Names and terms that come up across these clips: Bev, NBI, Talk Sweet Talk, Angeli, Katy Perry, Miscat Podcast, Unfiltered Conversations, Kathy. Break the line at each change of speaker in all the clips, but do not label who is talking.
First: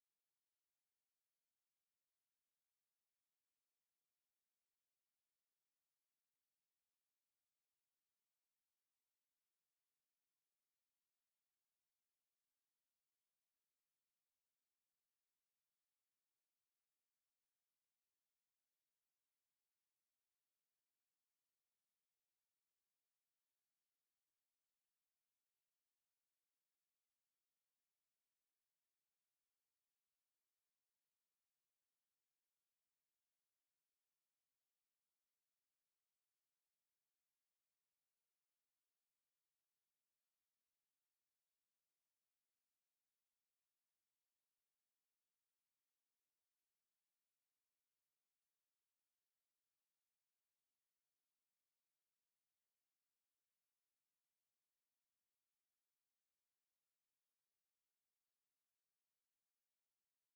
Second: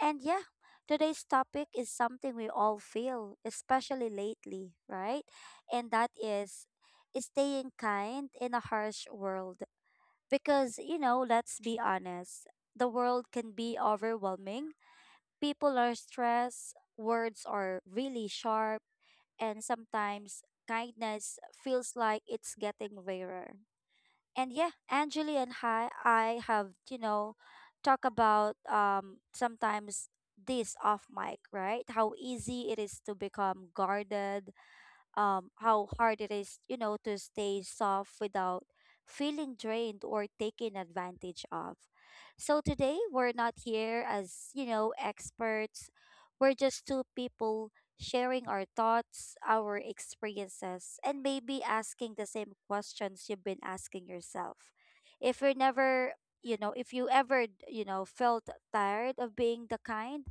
And yeah, today's topic is something we all feel, especially lately, right? And that is staying kind in a harsh world. Because, let's be honest, the world can be overwhelming. People are stressed, words are really sharp, and sometimes kindness feels like it's getting rarer. And yeah, Angeli and hi, I have talk about sometimes this off mic, right? How easy it is to become guarded, how hard it is, to stay soft without feeling drained or taken advantage of. So today we're not here as, experts. We're just two people sharing our thoughts, our experiences, and maybe asking the same questions you've been asking yourself. If you're never, if you ever, felt tired of being the kind,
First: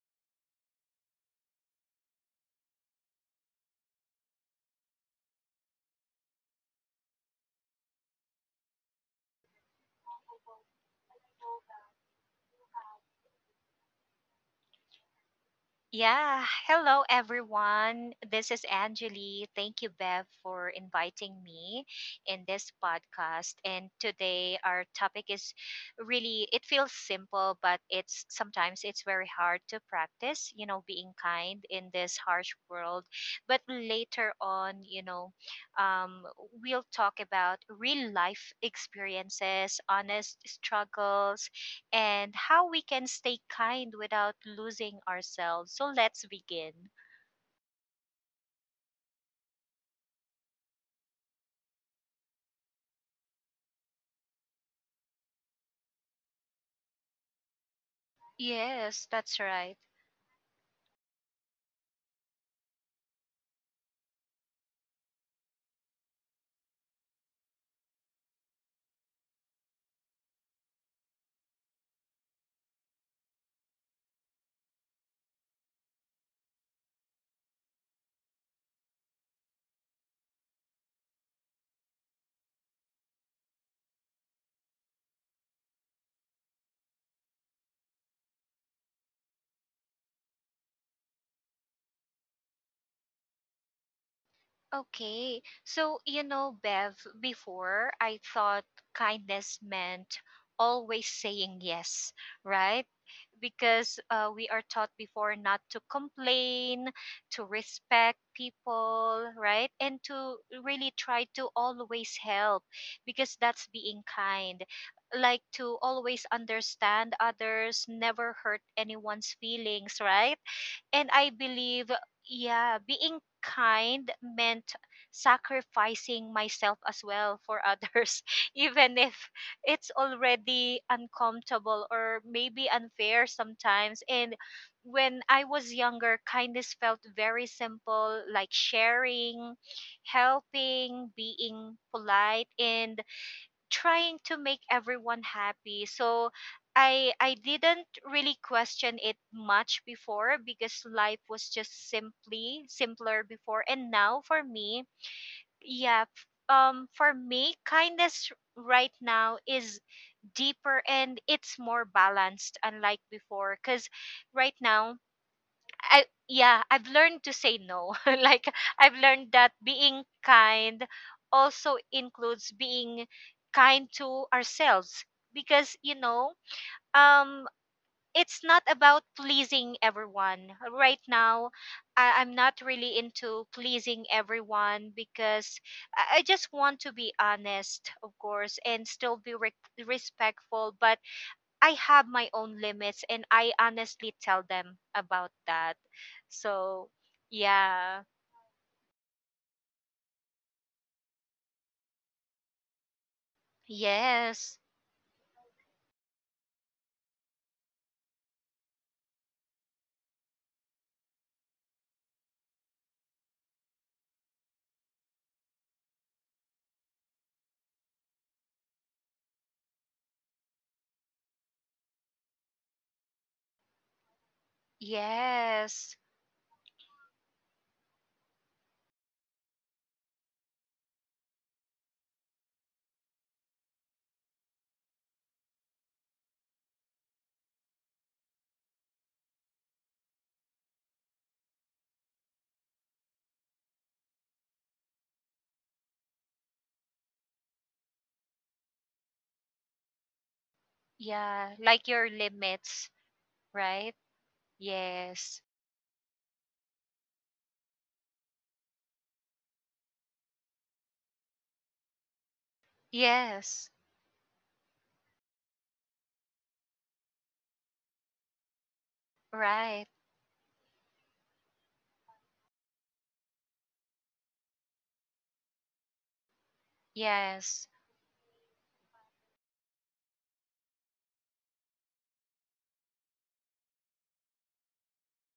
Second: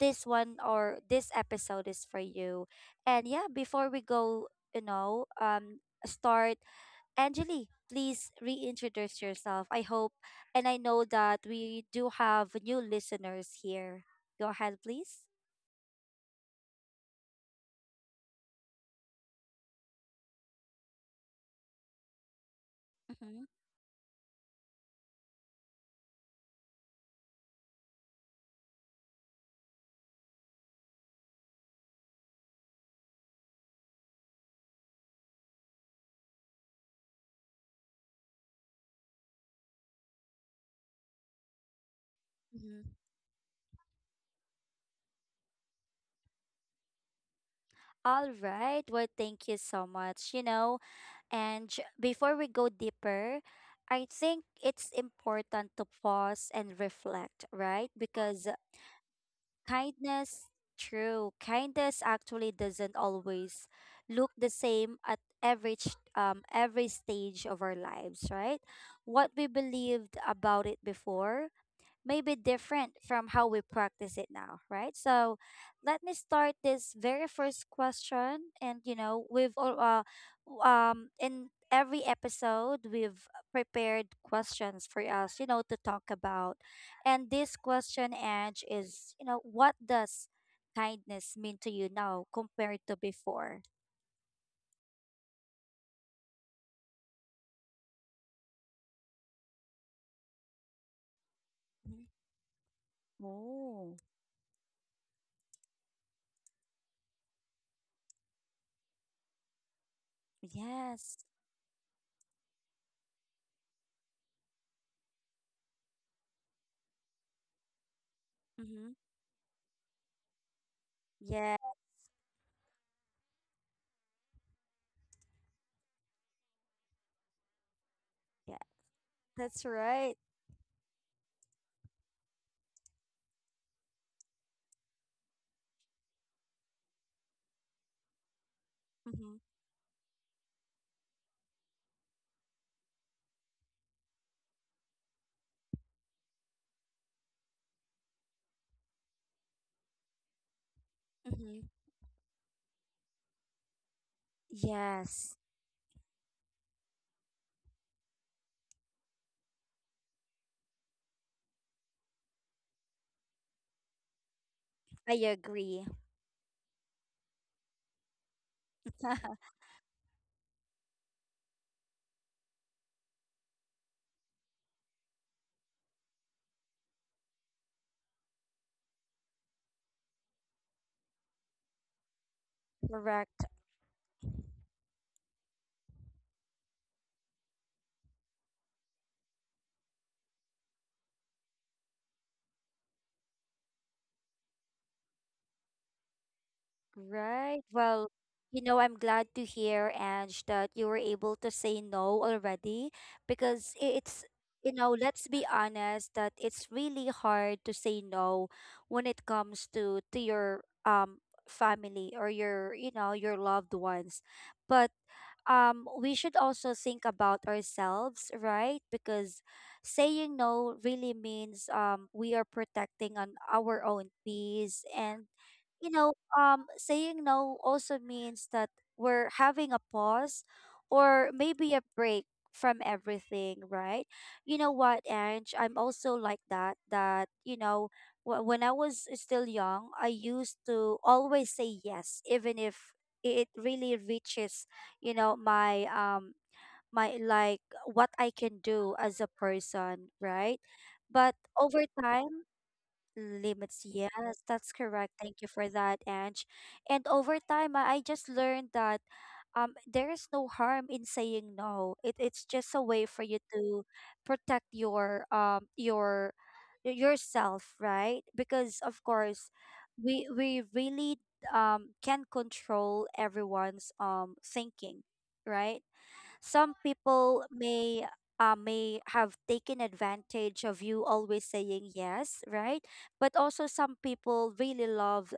this one or this episode is for you. And yeah, before we go, you know, um, start, Angeli, please reintroduce yourself. I hope and I know that we do have new listeners here. Go ahead, please.
Yeah, hello everyone. This is Angeli. Thank you, Bev, for inviting me in this
Mm-hmm.
podcast. And today our topic is really it feels simple, but it's sometimes it's very hard to practice, you know, being kind in this harsh world. But later on, um, we'll talk about real life experiences, honest struggles, and how we
Mm-hmm.
can stay kind without losing ourselves. So let's begin.
All right. Well, thank you so much. And before we go deeper, I think it's important to pause and reflect, right? Because
Yes, that's right.
kindness, true. Kindness actually doesn't always look the same at every every stage of our lives, right? What we believed about it before maybe different from how we practice it now, right? So let me start this very first question. And, we've, all, in every episode, we've prepared questions for us, to talk about. And this question, Edge, is, what does kindness mean to you now compared to before?
Okay. So, you know, Bev, before I thought kindness meant always saying
Mhm.
yes, right?
Oh,
Because we are taught before not to complain, to respect people, right? And to really try
yes.
to always help because that's being kind. Like to always understand others, never hurt
Mm-hmm.
anyone's feelings, right? And I
Yeah.
believe, yeah, being kind meant sacrificing myself as well for others,
Yeah.
even if
That's
it's
right.
already uncomfortable or maybe unfair sometimes. And when I was younger, kindness felt very simple, like
Mm-hmm.
sharing, helping, being polite, and trying to make everyone happy. So I didn't really question it much before because life was
Mm-hmm.
just simply simpler before. And now for me,
Yes.
yeah, for me kindness right now is deeper and it's more balanced unlike before cuz right now
I agree.
I've learned to say no. Like I've learned that being kind also includes being kind to ourselves because um it's not about pleasing everyone. Right now, I'm not really
Correct.
into pleasing everyone because I just want to be honest, of course, and still be respectful. But I have my own limits and I honestly tell them about that. So,
Right.
yeah.
Well, I'm glad to hear, Ange, that you were able to say no already because
Yes.
let's be honest that it's really hard to say no when it comes to your family or your, your loved ones. But we should also think about ourselves, right? Because saying no really means we are protecting on our own peace, and you
Yes.
know saying no also means that we're having a pause or maybe a break from everything, right? You know what, Ange, I'm also like that. When I was still young, I used to always say yes, even if it really reaches my my like what I can do as a person, right? But
Yeah,
over
like your
time.
limits,
Limits,
right?
yes, that's correct.
Yes.
Thank you for that, Ange. And over time, I just learned that, there is no harm in saying no. It's just a way for you
Yes.
to protect yourself, right? Because of course,
Right.
we really can control everyone's thinking, right? Some people
Yes.
may have taken advantage of you always saying yes, right? But also some people really love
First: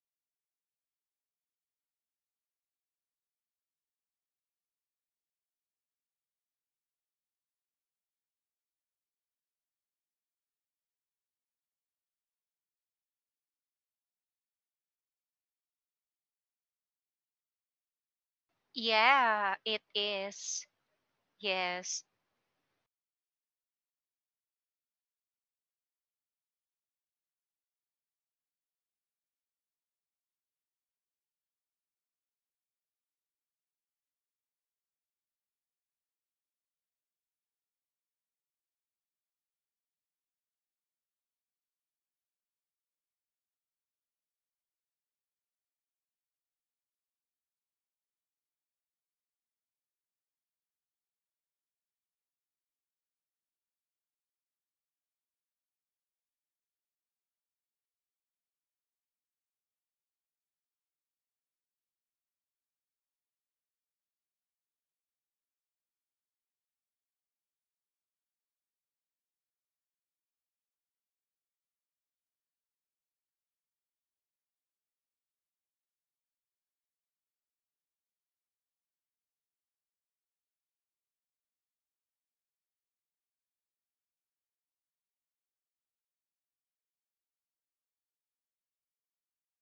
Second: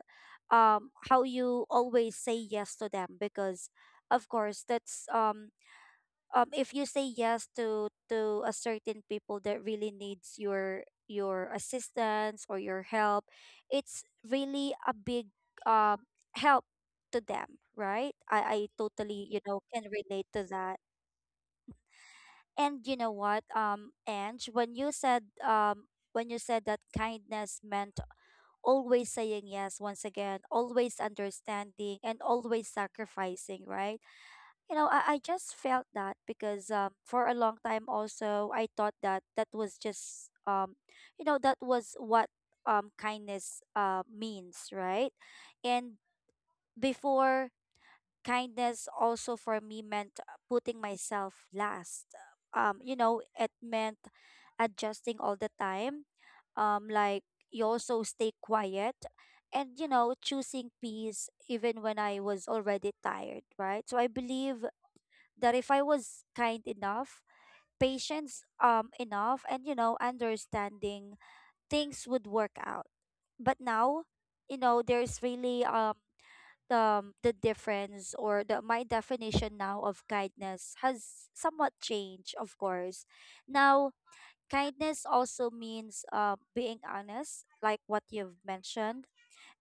how you always say yes to them because of course that's if you say yes to a certain people that really needs your assistance or your help, it's really a big um help to them, right? I totally,
Yeah, it
can relate to
is.
that.
Yes.
And Ange, when you said that kindness meant always saying yes, once again, always understanding and always sacrificing, right? You know, I just felt that because for a long time also I thought that that was just, that was what kindness means, right? And before, kindness also for me meant putting myself last. It meant adjusting all the time. Like you also stay quiet and, choosing peace even when I was already tired, right? So I believe that if I was kind enough, patience enough and, understanding, things would work out. But now, there's really, the difference or the my definition now of kindness has somewhat changed. Of course now kindness also means being honest, like what you've mentioned,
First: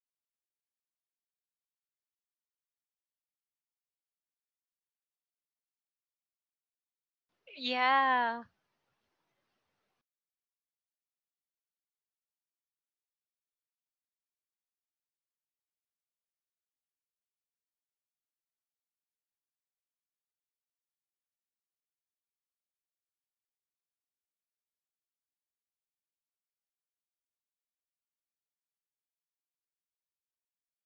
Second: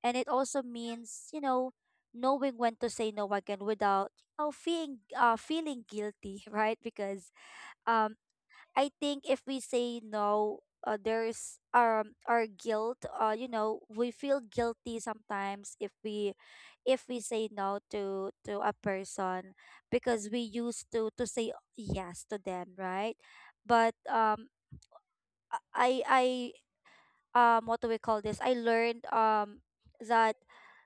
and it also means, knowing when to say no again without, feeling guilty, right? Because um
Yeah.
I think if we say no, there's our guilt. We feel guilty sometimes if we say no to a person because we used to say yes to them, right? But I what do we call this? I learned that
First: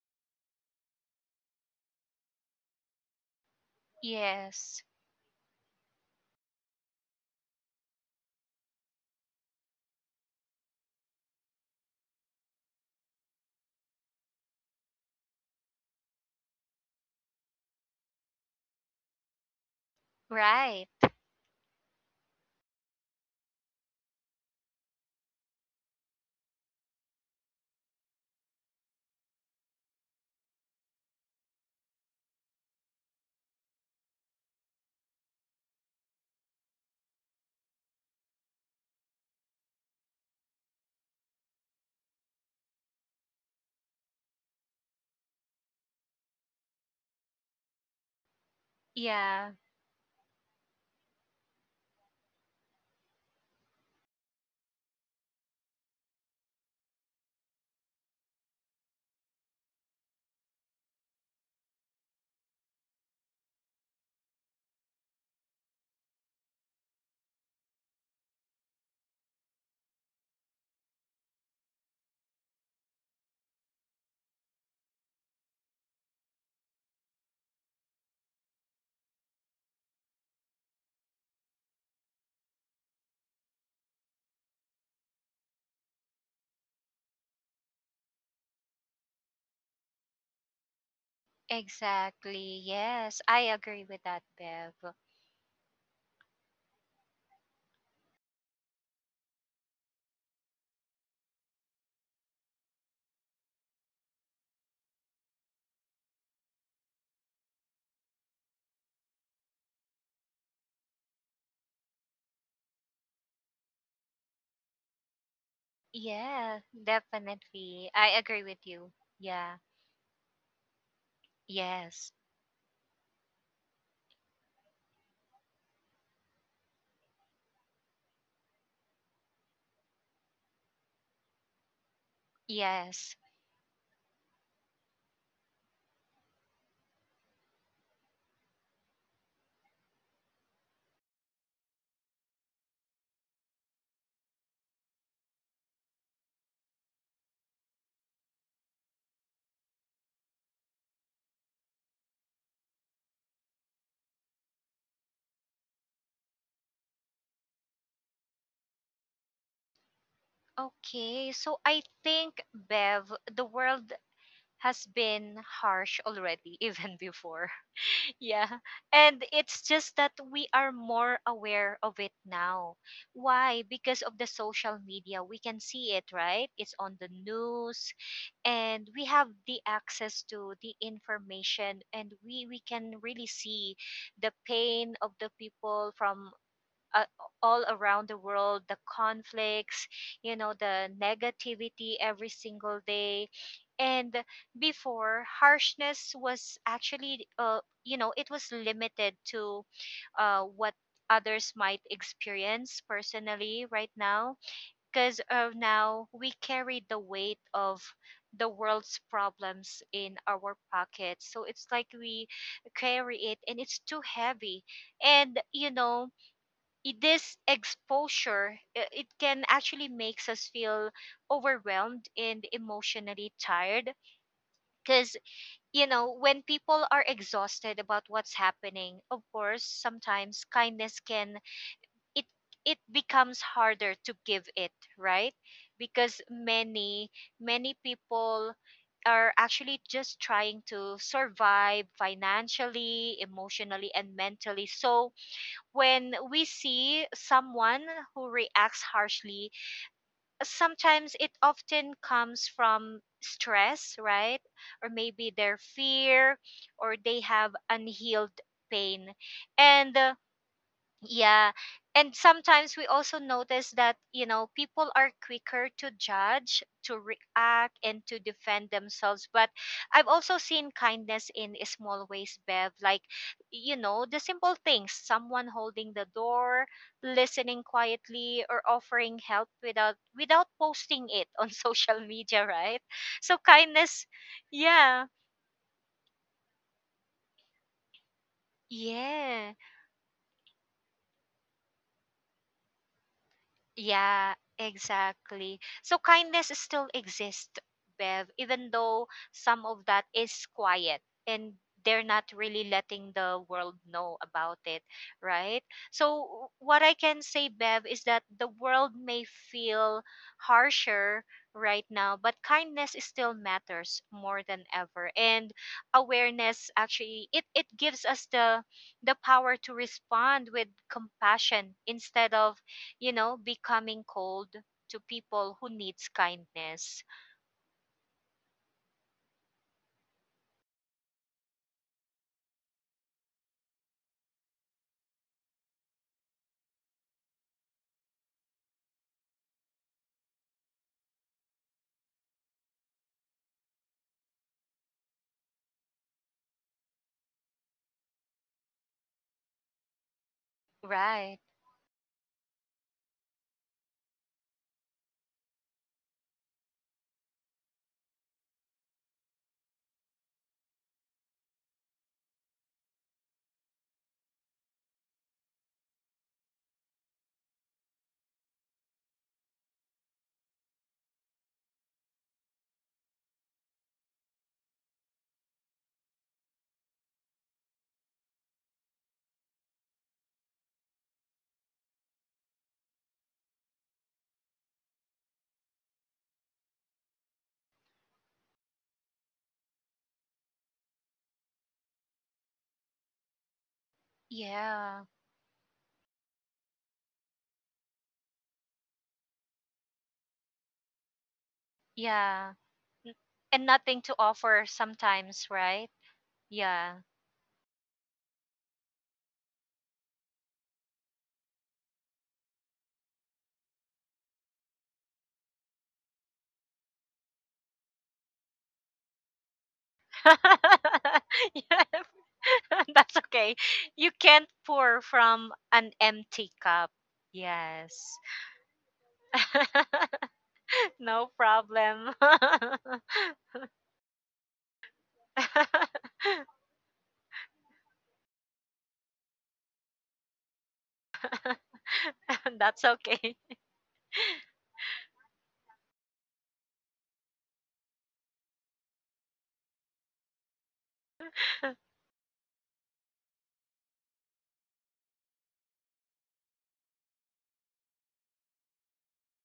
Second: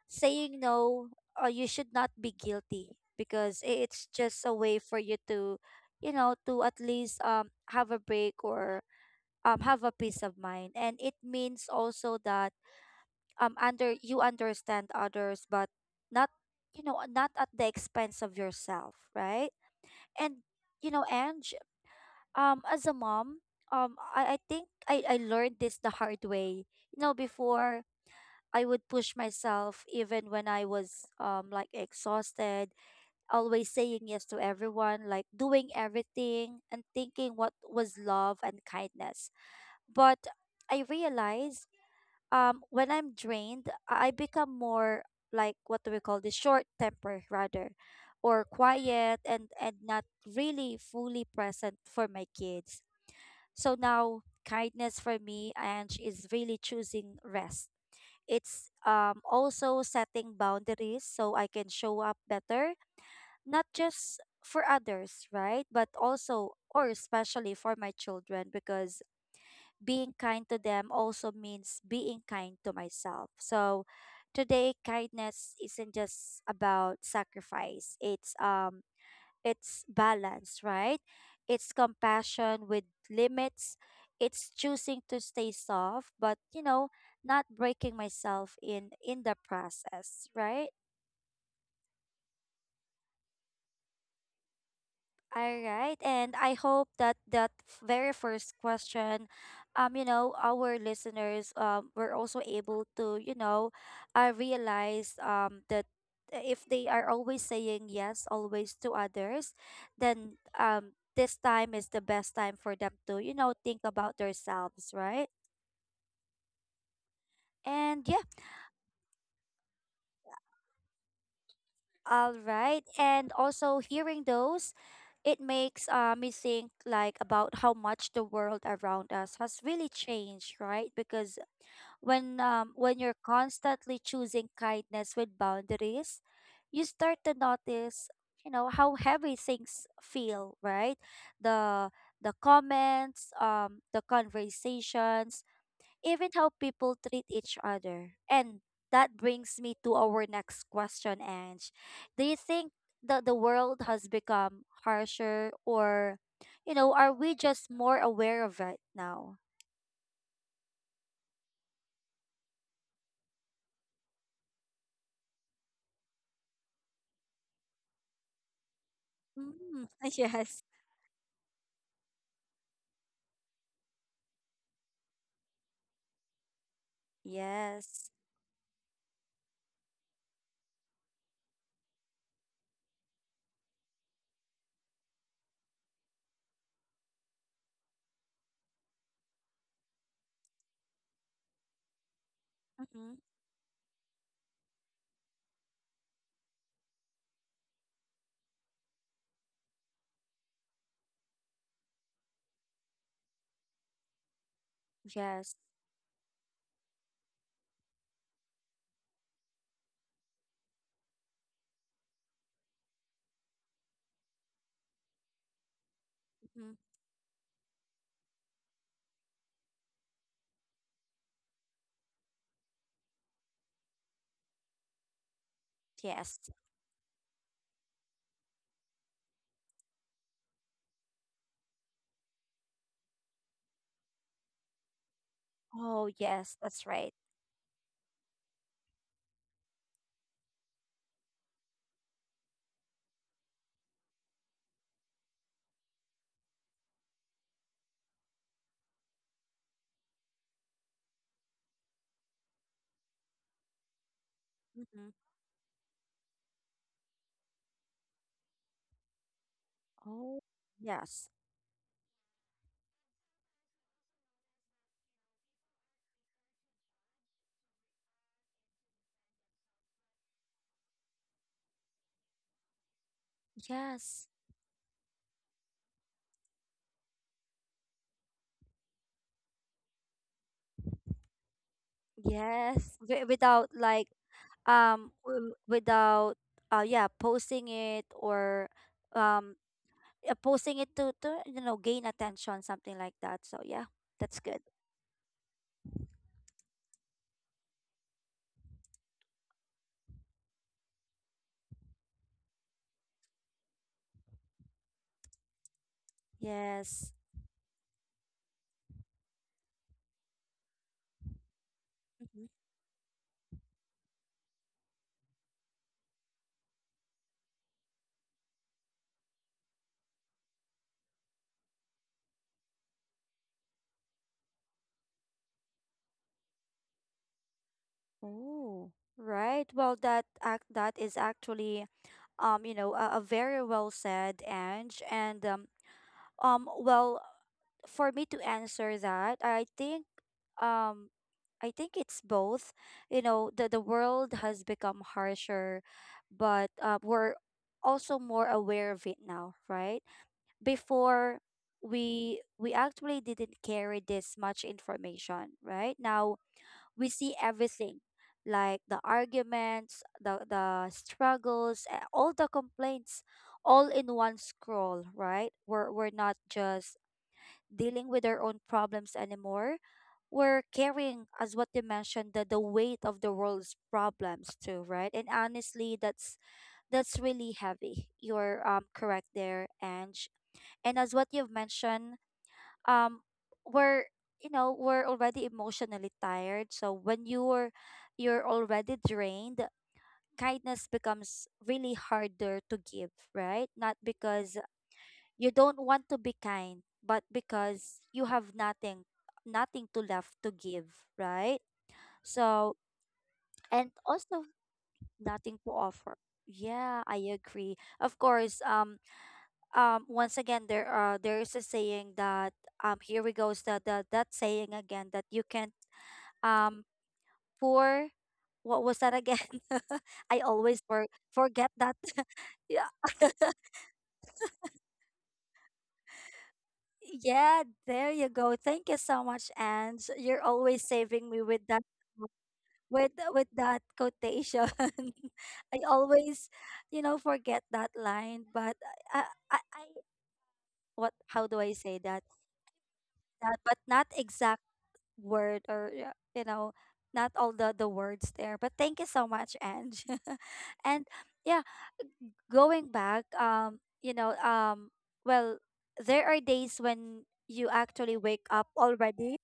saying no, you should not be guilty because it's just a way
Yes.
for you to, to at least have a break or have a peace of mind, and it means also that under you understand others but not, not at the expense of yourself, right? And,
Right.
Ange, as a mom, I think I learned this the hard way. Before, I would push myself even when I was, like, exhausted, always saying yes to everyone, like doing everything and thinking what was love and kindness. But I realized when I'm drained, I become more, like, what do we call this, short temper rather, or quiet, and
Yeah.
not really fully present for my kids. So now kindness for me and is really choosing rest. It's also setting boundaries so I can show up better, not just for others, right? But also or especially for my children, because being kind to them also means being kind to myself. So today kindness isn't just about sacrifice. It's balance, right? It's compassion with limits. It's choosing to stay soft, but, not breaking myself in the process, right?
Exactly. Yes, I agree with that, Bev.
All right, and I hope that very first question, our listeners were also able to, realize that if they are always saying yes always to others, then this time is the best time for them to, think about themselves, right?
Yeah, definitely. I agree with
And
you.
yeah,
Yeah. Yes.
all right. And also hearing those, it makes me think like about how much the world around us has really changed, right? Because when
Yes.
um, when you're constantly choosing kindness with boundaries, you start to notice, how heavy things feel, right? The the comments, the conversations, even how people treat each other. And that brings me to our next question, Ange. Do you think that the world has become harsher, or, are we just more aware of it now?
Okay. So I think, Bev, the world has been harsh already, even before. Yeah. And it's
Mm,
just that we
yes.
are more aware of it now. Why? Because of the social media. We can see it, right? It's on the news
Yes.
and we have the access to the information and we can really see the pain of the people from uh, all around the world, the conflicts, you know, the negativity every single
Mm-hmm.
day. And before harshness was actually, you know, it was limited to what others might experience personally. Right now, because
Yes.
now we carry the weight of the world's problems in our pockets, so it's like we carry it and it's too heavy. And, you know,
Mm-hmm.
this exposure, it can actually makes us feel overwhelmed and emotionally tired, because, you know,
Yes.
when people are exhausted about what's happening, of course, sometimes kindness can it it becomes harder to give it, right?
Oh,
Because
yes. That's
many
right.
many people are actually just trying to survive financially, emotionally, and mentally. So when we see someone who reacts harshly, sometimes it often comes from stress, right? Or
Mm-hmm.
maybe their fear, or they have unhealed pain. And
Oh, yes.
yeah. And sometimes we also notice that, you know, people are quicker to judge, to react, and to defend themselves. But I've also seen kindness in small ways, Bev, like, you know, the
Yes.
simple things, someone holding the door, listening quietly, or offering help without posting it on social media, right?
Yes.
So
Without,
kindness,
like,
yeah.
without yeah, posting it, or
Yeah.
um posting it to gain attention, something like that. So yeah,
Yeah,
that's good.
exactly. So kindness still exists, Bev, even though some of that is quiet and they're not really letting the world know about it, right? So, what I
Yes.
can say, Bev, is that the world may feel harsher right now, but
Hmm.
kindness is still matters more than ever. And awareness actually it gives us the power to respond with compassion instead of, you know, becoming cold to people who needs kindness.
Oh. Right. Well, that is actually, a very well said, Ange. And, um well for me to answer that, um. I think it's both. You know, the world has become harsher, but, we're also more aware of it now, right?
Right.
Before, we actually didn't carry this much information, right? Now we see everything, like the arguments, the struggles, all the complaints, all in one scroll, right? We're not just dealing with our own problems anymore. We're carrying, as what you mentioned, the weight of the world's problems too, right? And honestly, that's really heavy. You're correct there, Ange. And as what you've mentioned, um, we're you know we're already emotionally tired. So when you're already drained, kindness becomes really harder to give, right? Not because
Yeah.
you don't want to be kind, but because you have nothing, nothing to left to give, right?
Yeah.
So,
N- And
and
nothing to
also
offer sometimes,
nothing to
right?
offer.
Yeah.
Yeah, I agree. Of course, once again, there is a saying that, here we goes the, that saying again, that you can um pour, what was that again? I always
yeah.
forget that. yeah.
That's okay. You can't pour from an empty cup.
Yeah, there
Yes.
you go. Thank you so much, Ange. You're always saving
No
me
problem.
with that quotation. I always, forget that line, but, I, I what, how do I say that?
That's okay.
That but not exact word or yeah, not all the words there. But thank you so much, Ange. And yeah, going back, well, there are days when you actually wake up already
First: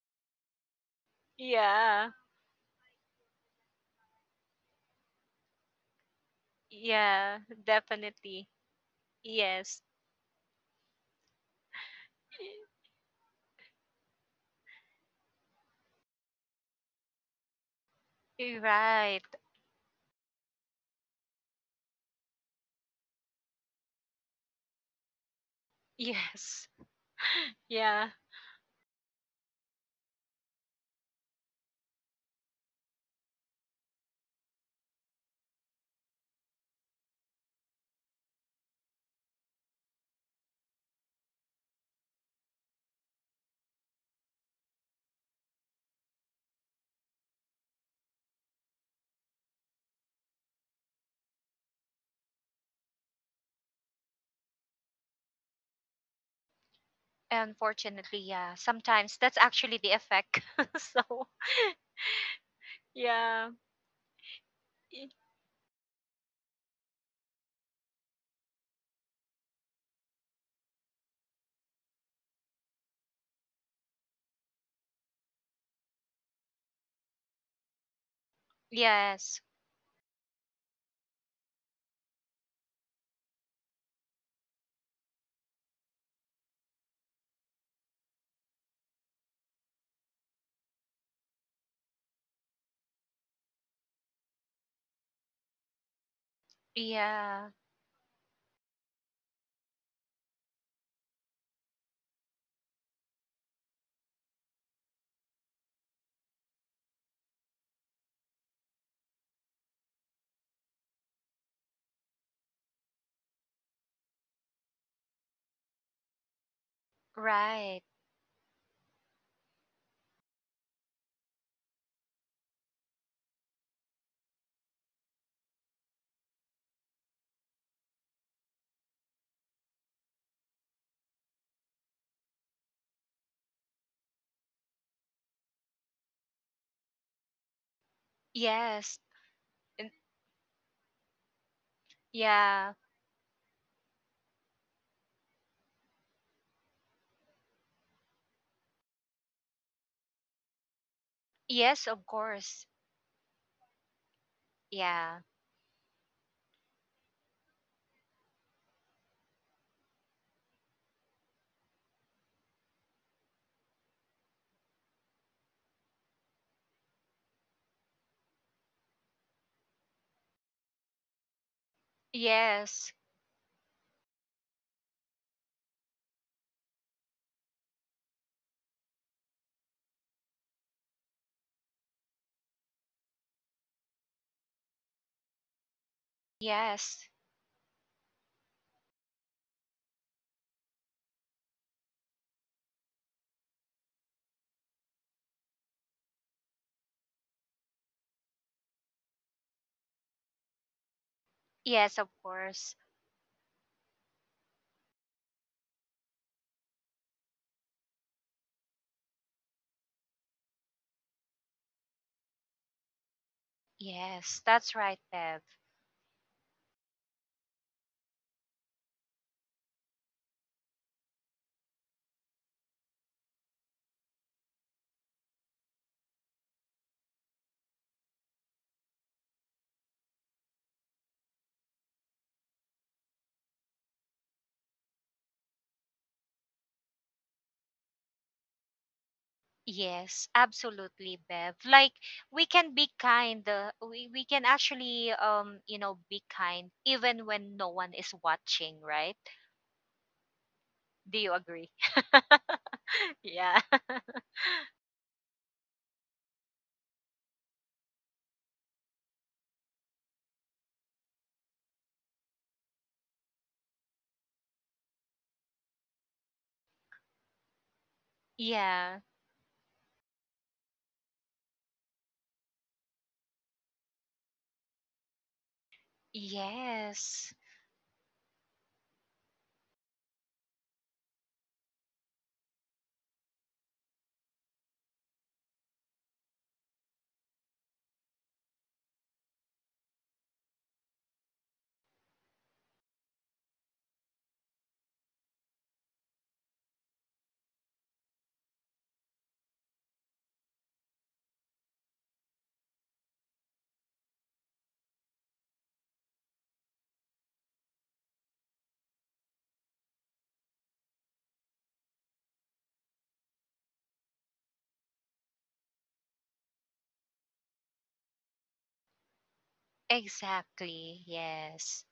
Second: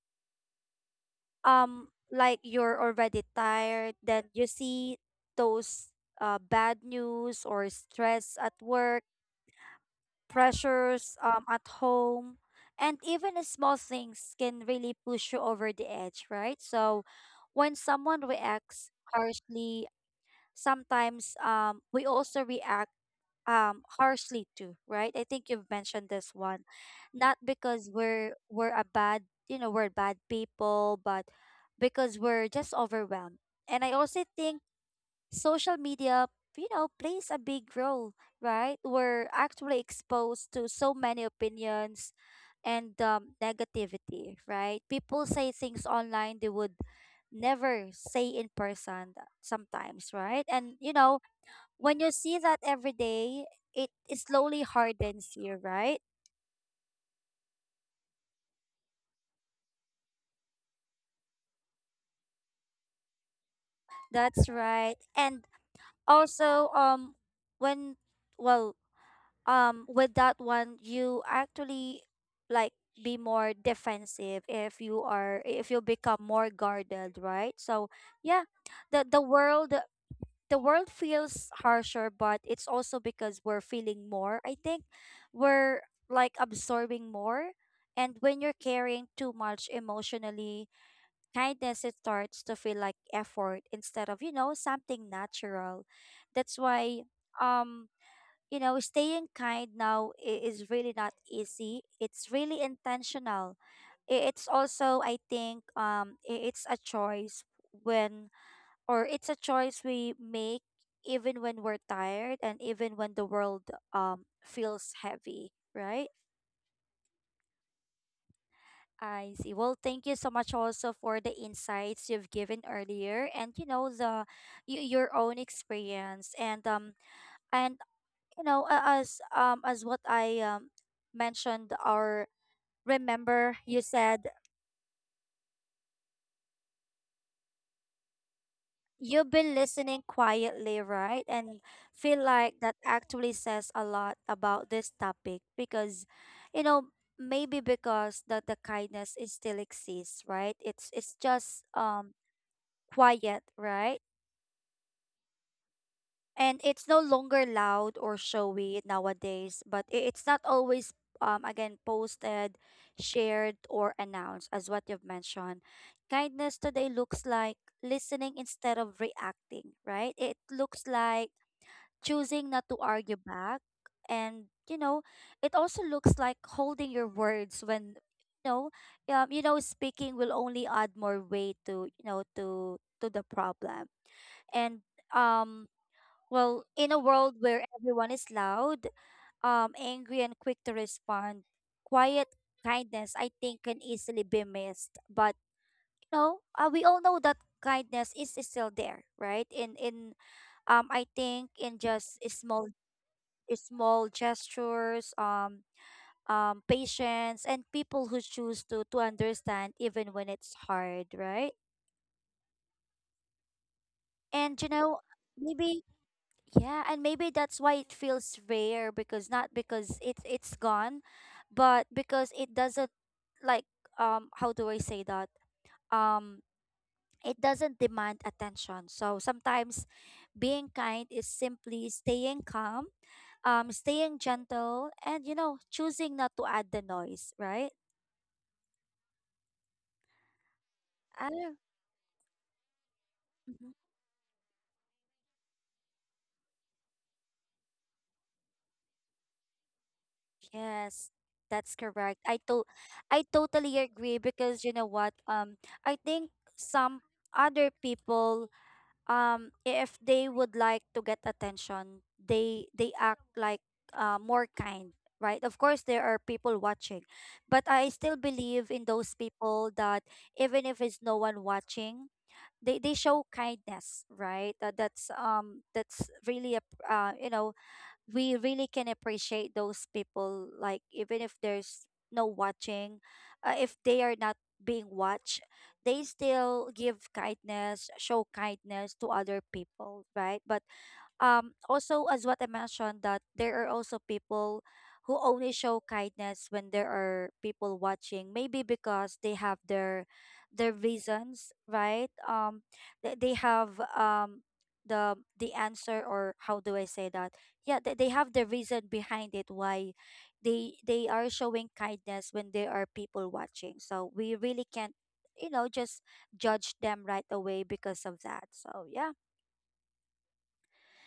Yeah.
like you're already tired, then you see those
Yeah,
bad news
definitely.
or stress at
Yes.
work, pressures at home. And even the small things can really push you over the edge, right? So when someone
Right.
reacts harshly, sometimes we also react harshly too, right? I think you've mentioned this one,
Yes.
not because
Yeah.
we're a bad, we're bad people, but because we're just overwhelmed. And I also think social media, plays a big role, right? We're actually exposed to so many opinions and negativity, right? People say things online they would never say in person sometimes, right? And when you see that every day, it slowly hardens you, right?
Unfortunately, yeah. Sometimes that's actually the effect. So, yeah.
That's right.
Y-
And also, when well with that one, you actually, like, be more defensive. If you are, if you become more guarded, right? So yeah, the
yes.
world, the world feels harsher, but it's also because we're feeling more. I think we're, like, absorbing more. And when you're carrying too much emotionally, kindness, it starts to feel like effort instead of, something natural. That's why,
Yeah.
um staying kind now is really not easy. It's really intentional. It's also, I think, it's a choice when, or it's a choice we make even when we're tired and even when the world feels heavy, right?
Right.
I see. Well, thank you so much also for the insights you've given earlier, and the your own experience, and um, and as what I mentioned, or remember, you said
Yes.
you've been
and-
listening quietly, right? And feel like
Yeah.
that actually says a lot about this topic because, you know, maybe because that the kindness is still exists, right? It's just
Yes, of
um,
course.
quiet, right?
Yeah.
And it's no longer loud or showy nowadays, but it's not always again posted, shared, or announced as what you've mentioned. Kindness today looks like listening instead of reacting, right? It looks like
Yes.
choosing not to argue back, and it also looks like holding your words when, you know speaking will only add more weight to, to the problem. And
Yes.
um, well, in a world where everyone is loud, angry, and quick to respond, quiet kindness, I think, can easily be missed. But we all know that kindness is still there, right? In
Yes, of
I think,
course.
in just small, small gestures, patience, and people who choose to understand even when it's hard, right?
Yes. That's right, Bev.
And you know, maybe, yeah, and maybe that's why it feels rare, because not because it's gone, but because it doesn't, like, um, how do I say that? Um, it doesn't demand attention. So sometimes being kind is simply staying calm, staying gentle, and, you know, choosing not to add the noise, right?
Yes, absolutely, Bev. Like
I don't.
we can be kind. We can
Mhm.
actually, you know, be kind even when no one is watching, right? Do you agree?
Yes. That's correct.
yeah.
I totally agree, because you know what? Um, I think some other people, um, if they would like to get attention, they act like, more kind, right? Of course, there are people watching, but I still
Yeah.
believe in those people that even if it's no one watching, they show kindness, right? Uh, that's um, that's
Yes.
really a, you know, we really can appreciate those people, like even if there's no watching, if they are not being watched, they still give kindness, show kindness to other people, right? But um, also as what I mentioned, that there are also people who only show kindness when there are people watching, maybe because they have their reasons, right? Um, they have um, the answer, or how do I say that? Yeah, they have the reason behind it why they are showing kindness when there are people watching, so we really can't, you know, just judge them right away because of that. So yeah.
Exactly. Yes.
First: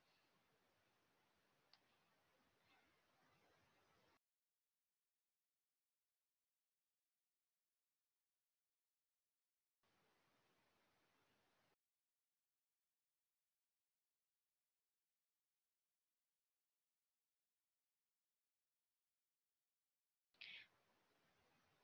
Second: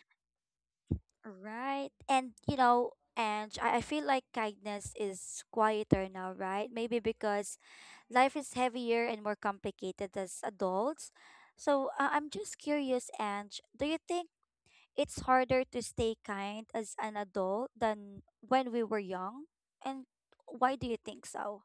Right. And you know, and I feel like kindness is quieter now, right? Maybe because life is heavier and more complicated as adults. So I'm just curious, Ange, do you think it's harder to stay kind as an adult than when we were young? And why do you think so?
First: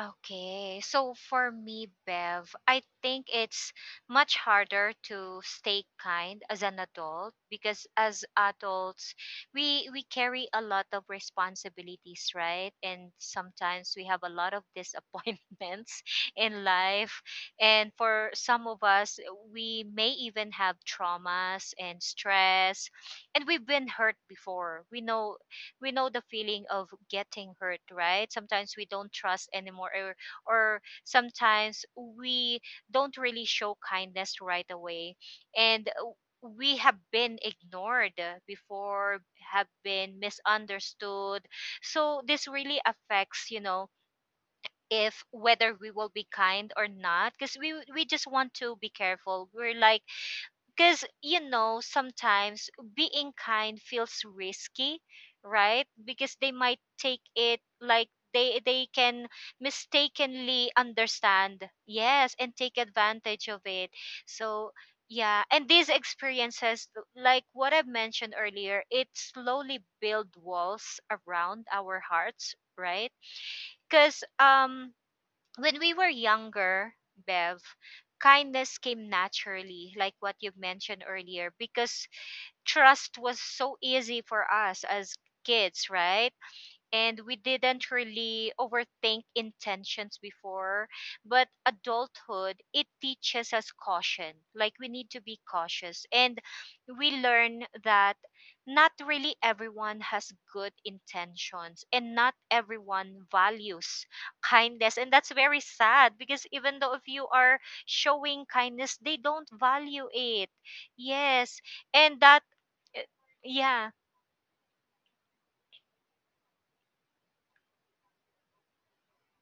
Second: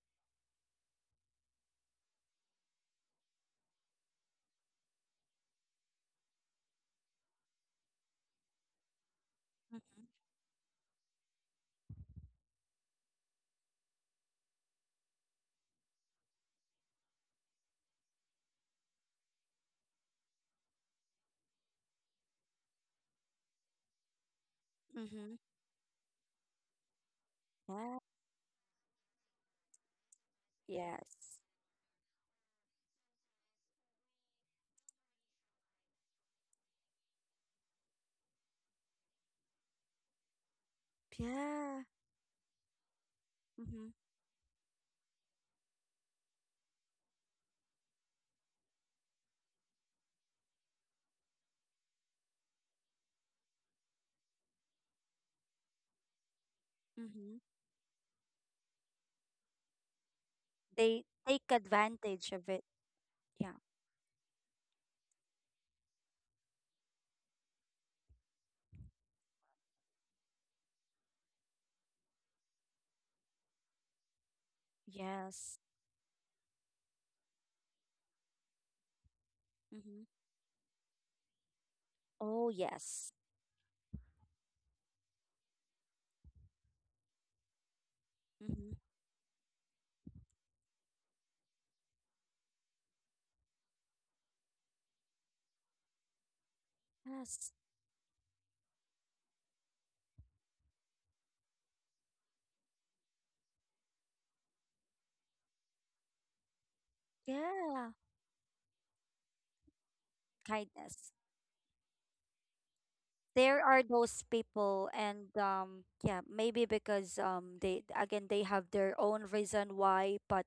Okay, so for me, Bev, I think it's much harder to stay kind as an adult because as adults, we
Mm-hmm.
we carry a lot of responsibilities, right? And sometimes we have a lot of disappointments in life. And for some of us, we may even have traumas and stress, and we've been hurt before.
Mm-hmm.
We know the feeling of
Yeah.
getting hurt, right? Sometimes we don't trust anymore, or
Yes.
sometimes we don't really show kindness right away. And we have been ignored before, have been
Yeah.
misunderstood. So this really
Mm-hmm.
affects, you know, if whether we will be kind or not, because we just want to be careful. We're like, because, you know, sometimes being kind feels risky, right?
Mm-hmm.
Because they might take it like they can
They take
mistakenly
advantage of it.
understand. Yes,
Yeah.
and take advantage of it. So, yeah, and these experiences, like what I've mentioned earlier, it slowly build walls around our hearts, right? Because
Yes.
when we were younger, Bev, kindness came naturally, like what you mentioned
Oh,
earlier, because
yes.
trust was so easy for us as kids, right? And we
Hmm.
didn't really overthink intentions before. But adulthood, it teaches us caution. Like we need to be cautious, and
Yes.
we learn that not really everyone has good intentions and not everyone values kindness. And that's very sad because even
Yeah.
though if you are showing kindness they don't value
Kindness.
it. Yes. And that
There are
eh,
those people,
yeah.
and um, yeah, maybe because um, they again, they have their own reason why, but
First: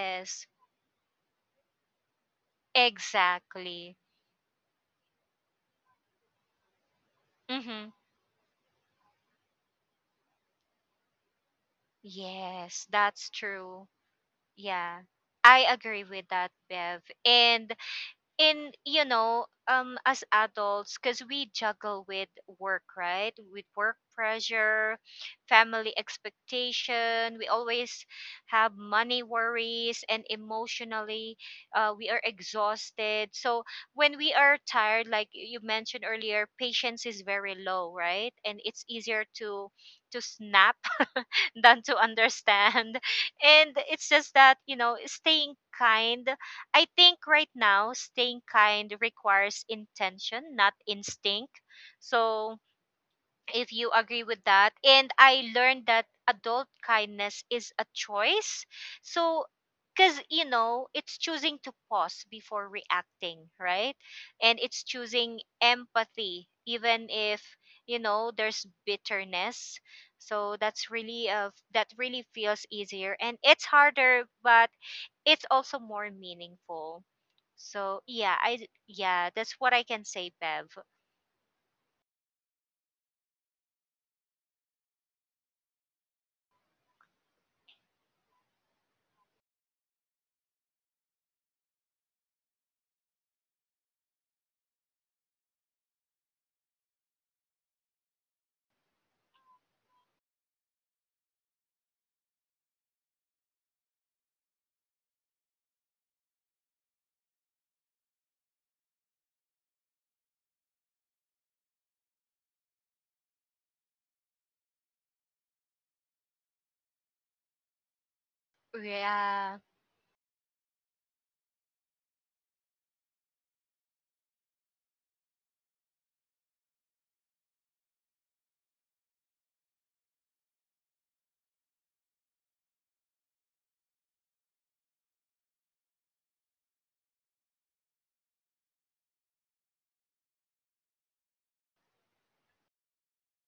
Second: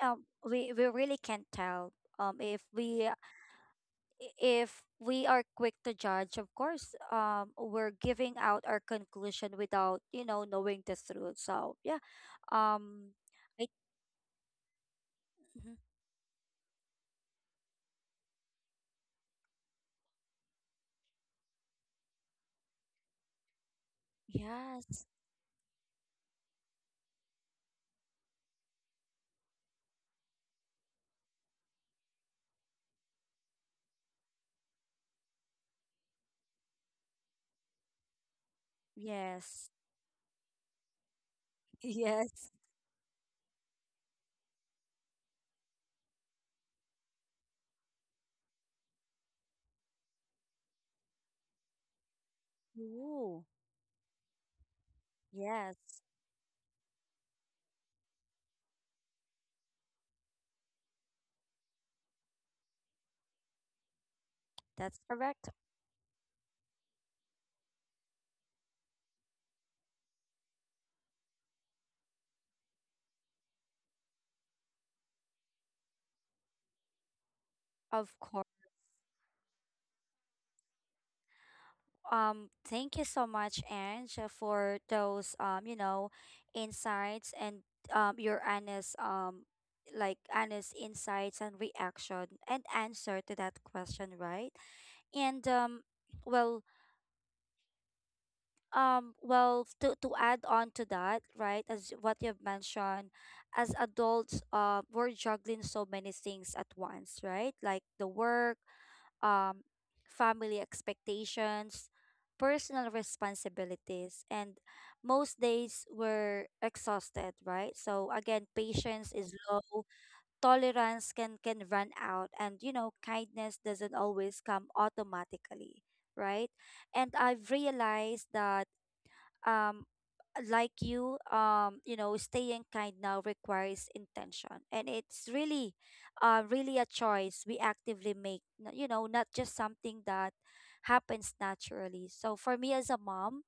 um, we really can't tell. Um, if we,
exactly.
if we are quick to judge, of course, um,
Mm-hmm.
we're giving out our conclusion without, you know, knowing the truth. So, yeah.
Yes,
Um
that's
I
true. Yeah. I
Mhm.
agree with that, Bev. And in, you know, as adults cuz we juggle with work, right? With work pressure,
Yes.
family expectation, we always have money worries and emotionally we are exhausted. So when we are tired like you mentioned earlier, patience is very low, right? And it's easier
Yes.
to snap than to
Yes.
understand. And it's just that, you know, staying kind. I think right now, staying kind requires intention, not instinct. So,
Ooh.
if you agree with that. And I
Yes,
learned that adult kindness is a choice. So, because, you know, it's choosing to pause before reacting, right? And it's
that's
choosing
correct.
empathy, even if, you know, there's bitterness. So that's really that really feels easier and it's harder, but it's also more meaningful. So
Of
yeah,
course.
that's what I can say, Bev.
Thank you so much, Ange, for those you know, insights, and um, your honest um, like honest insights and reaction and answer to that question, right? And um, well, um, well, to add on to that, right, as what you've mentioned, as adults, we're juggling so many things at once, right? Like the work um, family expectations, personal responsibilities, and most days were exhausted, right? So again, patience is
Yeah.
low, tolerance can run out, and you know, kindness doesn't always come automatically, right? And I've realized that um, like you um, you know, staying kind now requires intention, and it's really uh, really a choice we actively make, you know, not just something that happens naturally. So for me, as a mom,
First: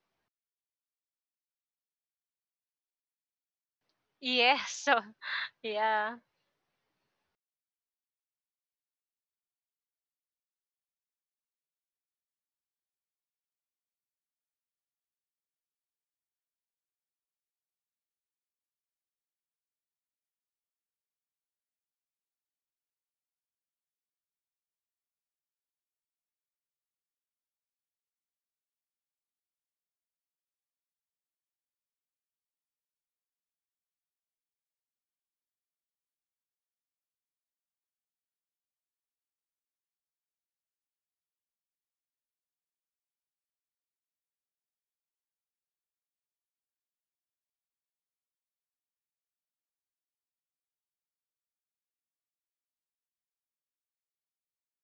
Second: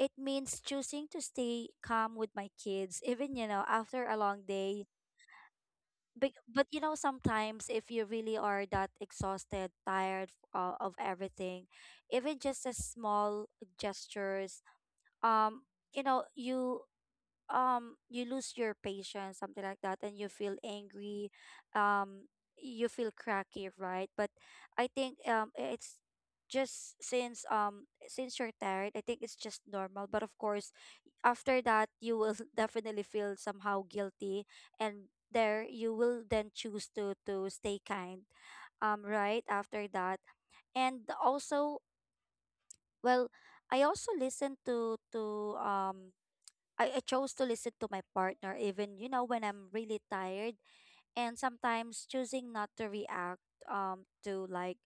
it means choosing to stay calm with my kids even, you know, after a long
Yes.
day.
So. Yeah,
But you know, sometimes if you really are that exhausted, tired of everything, even just a small gestures um, you know, you um, you lose your patience, something like that, and you feel angry, um, you feel cracky, right? But I think um, it's just since um, since you're tired, I think it's just normal. But of course, after that you will definitely feel somehow guilty, and there you will then choose to stay kind um, right after that. And also, well, I also listen to um, I chose to listen to my partner even, you know, when I'm really tired, and sometimes choosing not to react um, to, like,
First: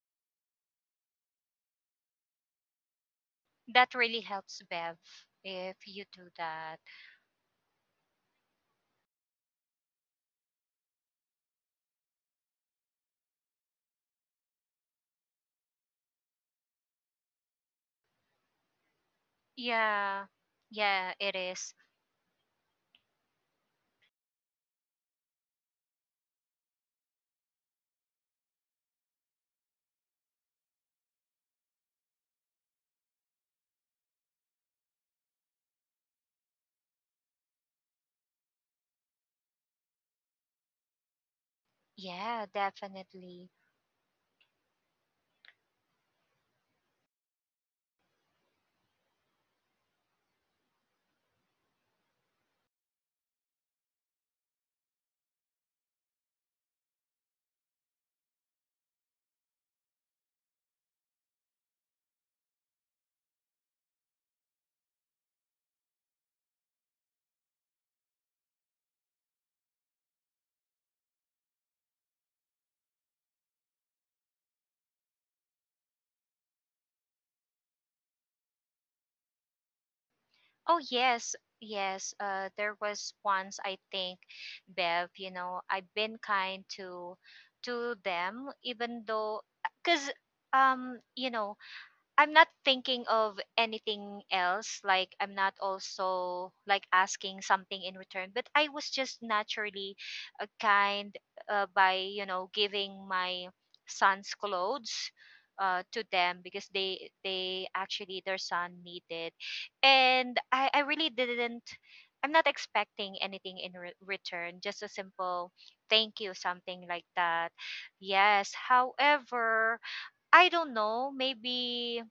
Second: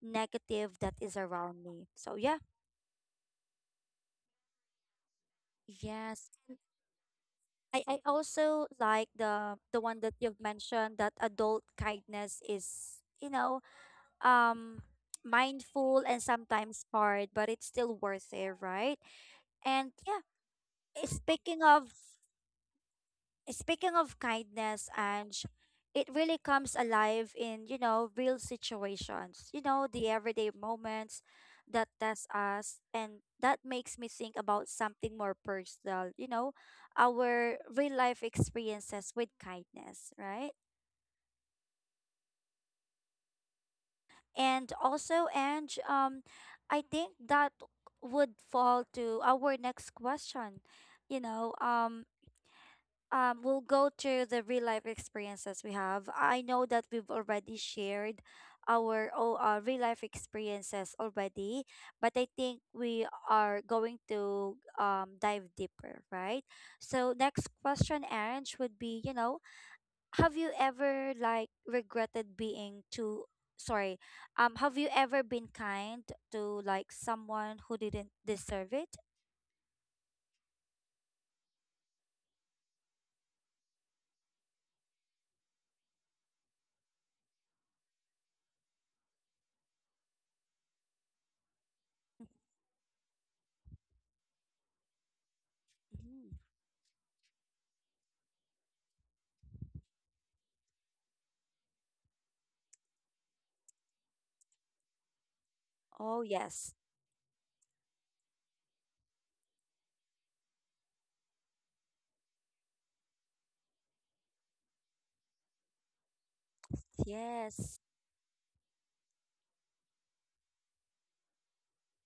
negative that is around me. So yeah.
that really helps, Bev, if you do
Yes.
that.
I also like the one that you've mentioned, that adult kindness is, you know, um, mindful and sometimes hard, but it's still worth it, right? And
Yeah,
yeah, eh,
yeah, it is.
speaking of kindness, and it really comes alive in, you know, real situations, you know, the everyday moments that test us. And that makes me think about something more personal, you know, our real life experiences with kindness, right?
Yeah, definitely.
And also, and um, I think that would fall to our next question, you know, um, we'll go to the real life experiences we have. I know that we've already shared our real life experiences already, but I think we are going to dive deeper, right? So next question, Ange, would be, you know, have you ever, like, regretted being too, sorry, um, have you ever been kind to, like, someone who didn't deserve it?
Oh, yes, yes. There was once, I think, Bev, you know, I've been kind to them, even though, because, you know, I'm not thinking of anything else. Like I'm not
Mhm.
also like asking something in return, but I was just naturally kind by, you know, giving my son's clothes to
Oh,
them because
yes,
they actually their son needed, and I really didn't. I'm not expecting anything in return. Just a simple thank you, something like that.
yes.
Yes. However, I don't know, maybe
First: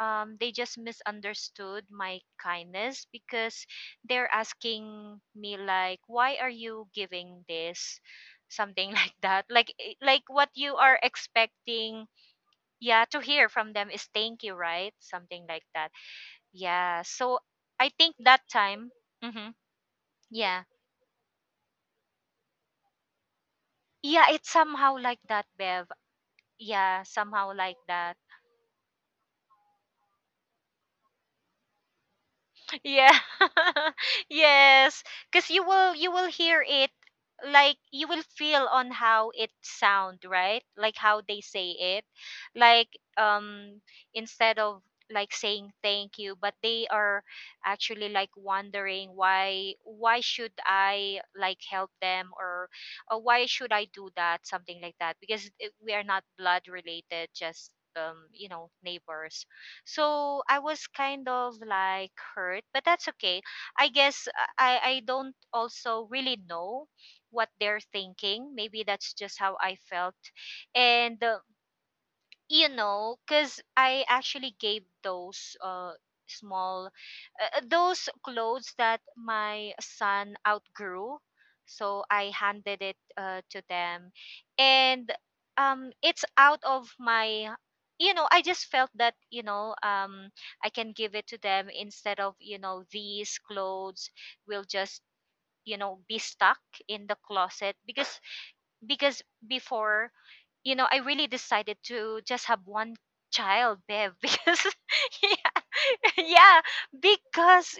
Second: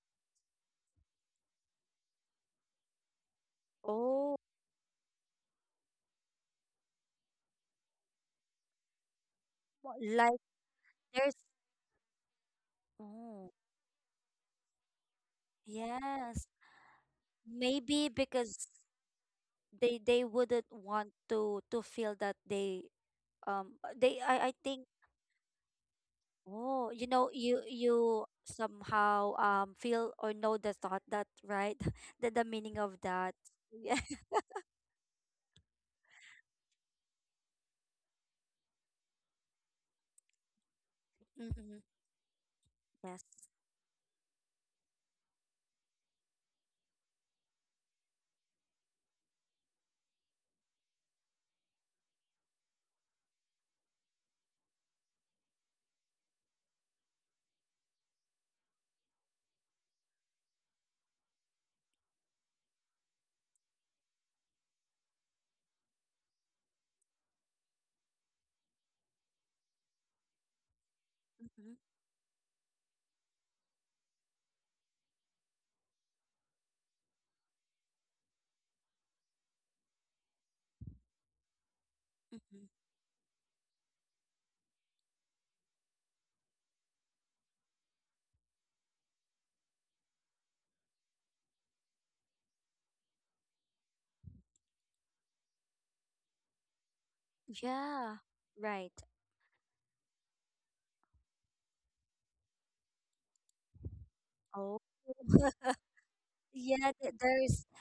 they just misunderstood my kindness because they're
Oh.
asking me like, why are you giving this? Something like that. Like like
Like.
what you are
There's.
expecting, yeah, to hear
Oh,
from them is thank you, right? Something like that.
yes.
Yeah. So I
Maybe
think that
because
time, hmm
they
yeah,
wouldn't want to feel that they um, they,
yeah, it's
I think.
somehow like that, Bev.
Oh,
Yeah,
you know,
somehow
you
like that,
you somehow feel or know the thought that, right? The meaning of
yeah.
that. Yeah.
Yes, because you will hear it. Like you will feel on how it sound, right? Like how they say
Mm-hmm.
it, like,
Yes.
um instead of like saying thank you, but they are actually like wondering, why should I like help them, or why should I do that, something like that, because it, we are not blood related, just, you know, neighbors. So I was kind of like hurt, but that's okay. I guess I don't also really know what they're thinking. Maybe that's just how I felt. And
Mm-hmm.
you know, because I actually gave those small, those clothes that my son outgrew, so I
Mm-hmm.
handed it to them. And it's out of my, you know, I just felt that, you know, I can give it to them instead of, you know, these clothes will just, you know, be stuck in the closet
Yeah.
because
Right.
because before, you know, I really decided to just have one child, Bev, because
Oh.
yeah,
Yeah, there's.
because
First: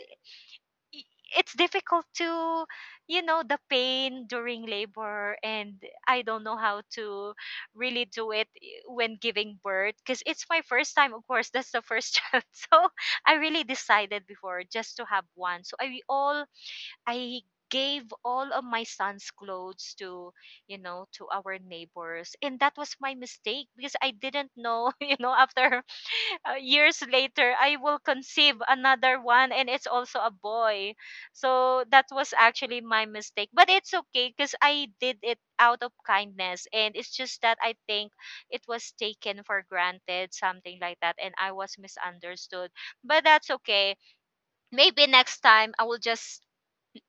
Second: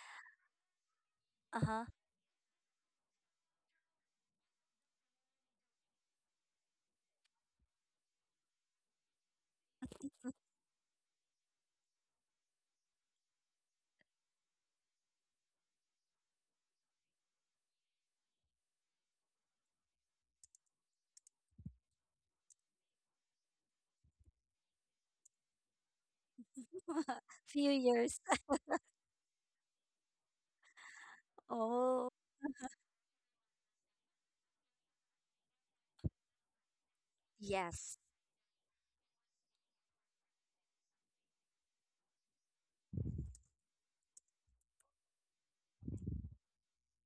i- it's
Uh-huh.
difficult to, you know, the pain during labor, and I don't know how to really do it, when giving birth because it's my first time, of course, that's the first child. So I really decided before just to have one. So I gave all of my son's clothes to you know to our neighbors, and that was my mistake because I didn't know after years later
Few
I will
years.
conceive another one, and it's also a boy. So that
Oh,
was actually my mistake, but it's okay because I did it out of kindness, and it's just that I
yes.
think it was taken for granted, something like that, and I was misunderstood. But that's okay. Maybe next time I will just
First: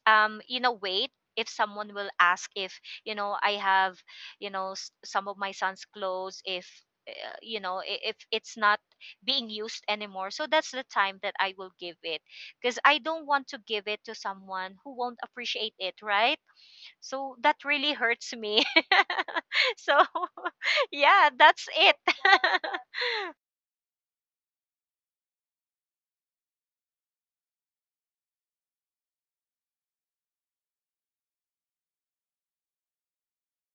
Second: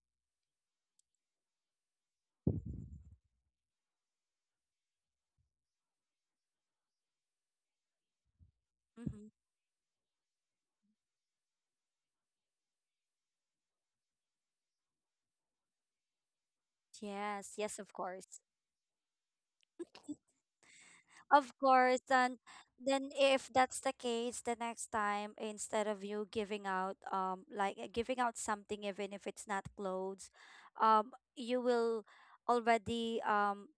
wait if someone will ask if I have some of my son's clothes, if if it's not
Hmm.
being used anymore, so that's the time that I will give it, because I don't want to give it to someone who won't appreciate it, right? So
Yes,
that
yes, of
really hurts
course.
me. So yeah,
Of
that's it.
course. And then if that's the case, the next time, instead of you giving out um, like, giving out something even if it's not clothes, um, you will already um,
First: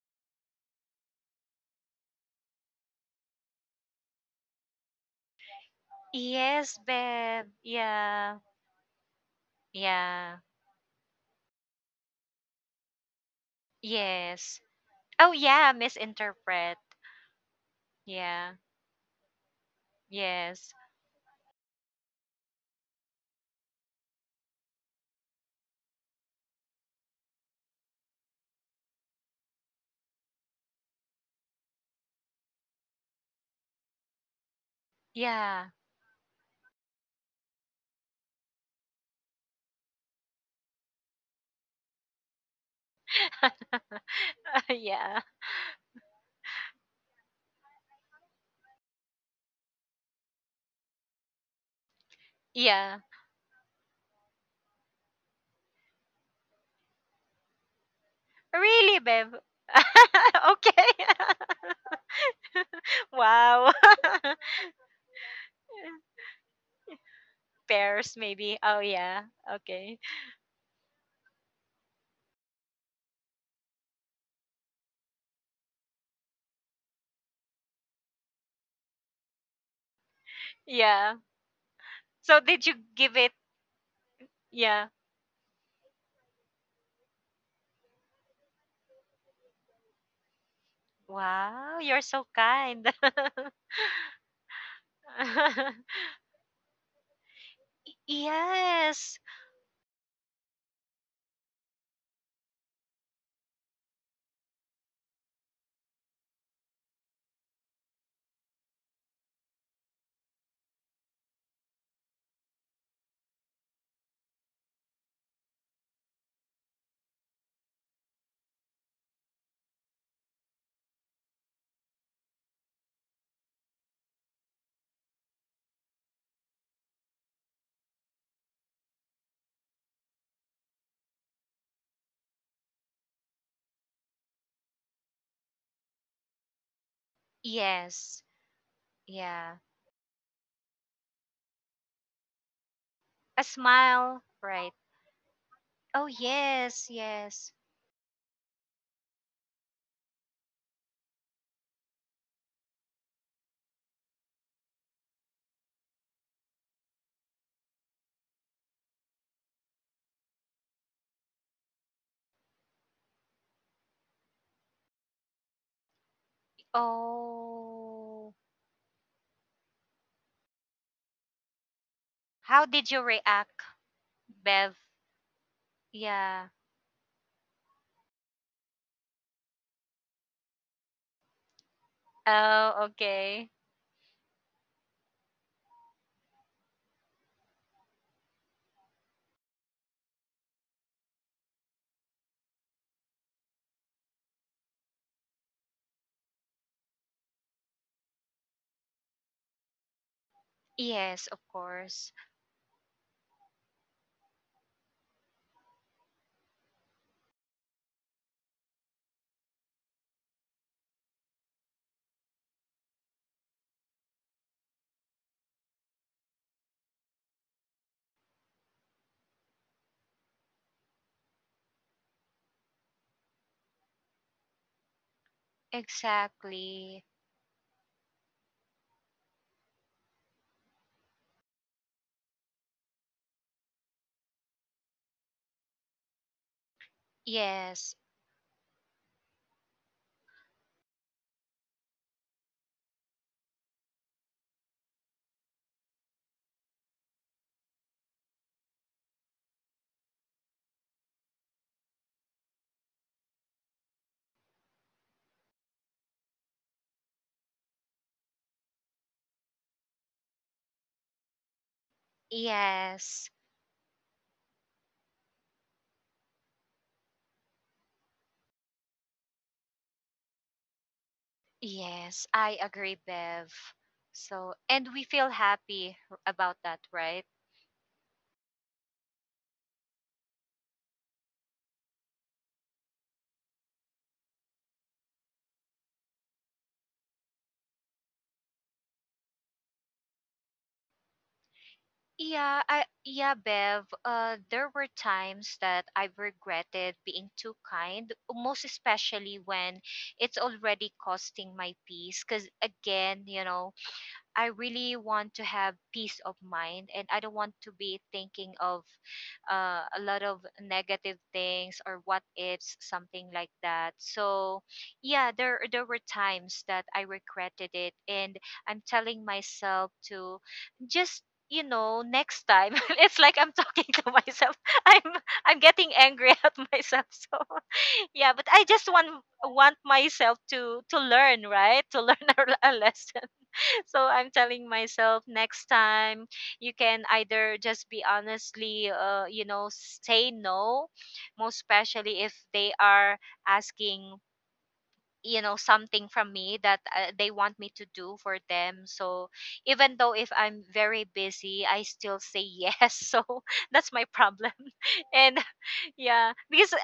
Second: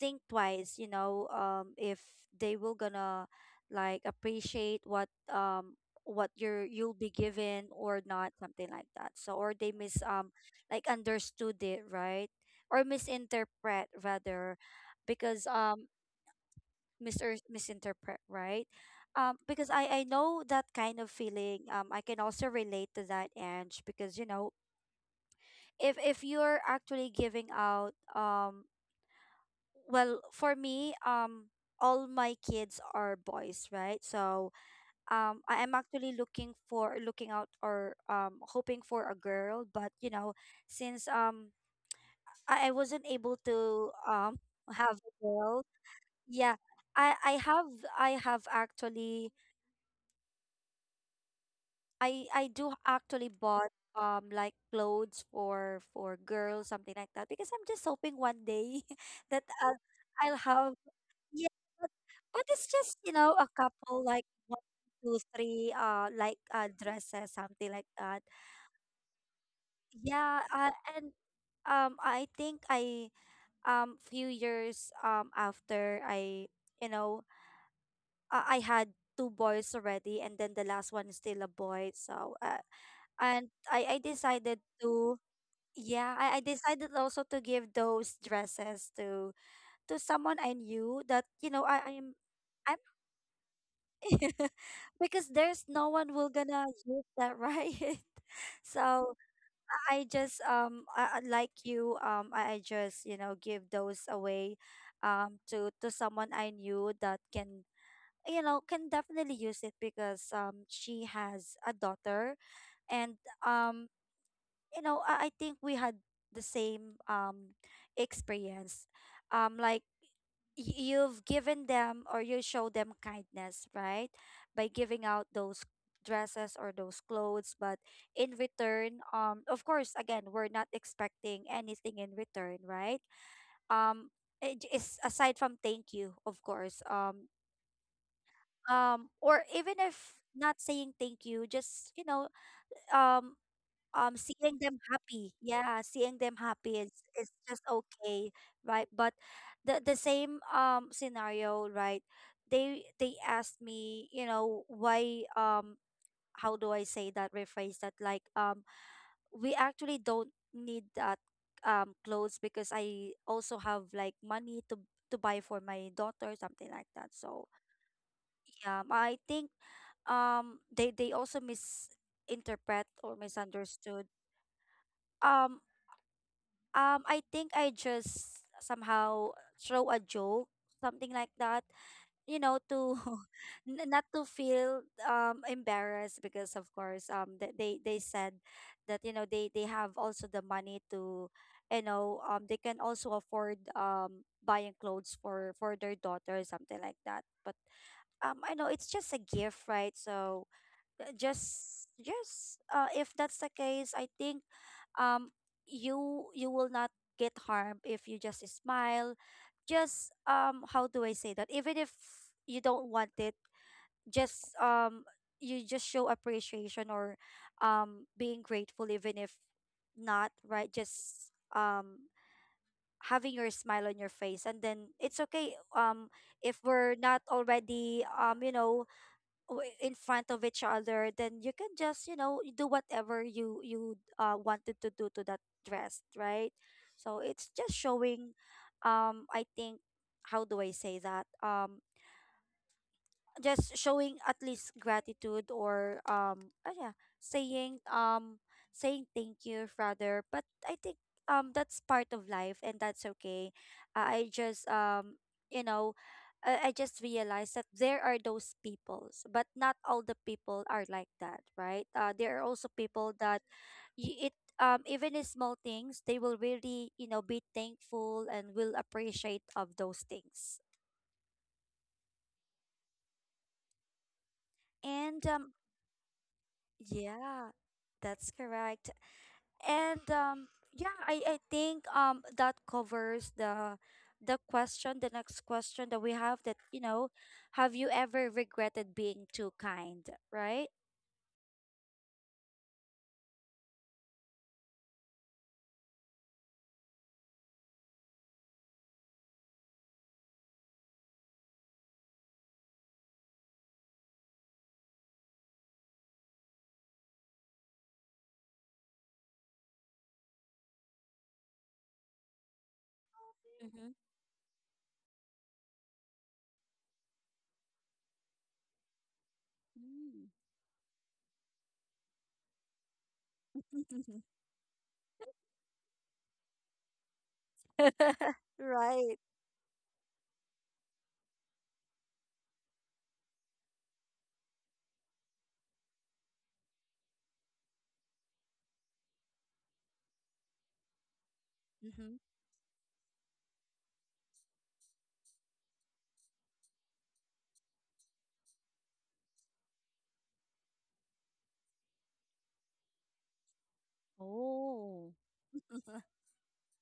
think twice, you know, um, if they will gonna, like, appreciate what um, what you're,
Yes,
you'll be
babe.
given or not,
Yeah,
something like that. So, or they mis um,
yeah.
like, understood it, right? Or misinterpret
Yes.
rather,
Oh, yeah,
because um,
misinterpret.
mis or
Yeah.
misinterpret, right? Because
Yes.
I know that kind of feeling. I can also relate to that, Ange, because you know, if you're actually giving out, well, for me, all my kids are boys, right? So,
Yeah.
I am actually looking for, looking out, or um, hoping for a girl, but you know, since um, I wasn't able to um,
Yeah.
have a girl, yeah. I I have I have actually I do
Yeah.
actually bought like clothes for girls something like that because I'm just hoping one day
Really, babe.
that I'll, I'll have
Okay.
yeah but, but it's just you know a
Wow.
couple, like one two three, like dresses something like
Pears,
that.
maybe. Oh, yeah. Okay.
Yeah and I think I few years after I, you know, I had two boys already and
Yeah.
then the last one is still a
So, did you
boy,
give it?
so uh, and
Yeah.
I, I decided to yeah I decided also to give those dresses to someone I
Wow. You're
knew that,
so
you know, I
kind.
I'm I'm because there's no one will gonna use that, right?
Yes.
so I just I- like you I just, you know, give those away to someone I knew that can, you know, can definitely use it because she has a daughter. And um you know, I think we had the same experience. Um, like you've given them or you show them kindness, right? By giving out those dresses or those clothes, but in return, of course, again, we're not expecting anything in return, right? Um, it is aside from thank you, of course.
Yes.
Or
Yeah.
even if not saying thank you, just, you know, um
A smile.
seeing
Right.
them happy, yeah,
Oh,
seeing them happy
yes.
is
Yes.
just okay, right? But the same scenario, right? They asked me, you know, why how do I say that rephrase that like we actually don't need that clothes because I also have like money to buy for my daughter, something like that. So
Oh.
yeah, I think they also
How
misinterpret
did you
or
react,
misunderstood.
Bev?
um
Yeah.
I think I just somehow throw a joke, something like that, you know,
Oh,
to
okay.
not to feel embarrassed because of course they said that, you know, they have also the money to, you know, they can also afford buying clothes for their daughter, something like that. But I know it's just a gift, right? So
Yes, of course.
just if that's the case, I think um you will not get harmed if you just smile. Just how do I say that Even if you don't want it, just you just show appreciation or being grateful, even if not, right? just um Having your smile on your face and then it's okay. If we're
Exactly.
not already, you know, in front of each other, then you can just, you know, do whatever you wanted to do to that dress, right? So it's just
Yes,
showing, I think how do I say that just showing at least gratitude or yeah, saying, saying thank you rather. But I think that's part of life and that's okay. I just You know, I just realized that there are those peoples, but not all the people are like that, right? There are also people
yes,
that y- it even in small things, they will really, you know, be thankful and will appreciate of those things.
yes. I agree, Bev. So, and we
And
feel happy, about that, right?
Yeah, that's correct. And yeah, I think that covers the question, the next question that we have, that, you know, have you ever regretted being too kind, right?
Yeah, I yeah, Bev. There were times that I've regretted being too kind, most especially when it's already costing my peace. Because again, I really want to have peace of mind, and I don't want to be thinking of a lot of negative things or what ifs, something like that.
Hmm.
So yeah, there were times that I regretted it, and I'm telling myself
Mm.
to just next time. It's like I'm talking to myself. i'm I'm getting angry at myself. So yeah, but I just want
Right.
want myself to learn, right? To learn a lesson. So I'm telling myself next time, you can either just be honestly, say no, most
Hmm.
especially if they are asking something from me that they want me to do for them. So even though if I'm very busy, I still say yes. So that's my problem.
Oh.
And yeah, because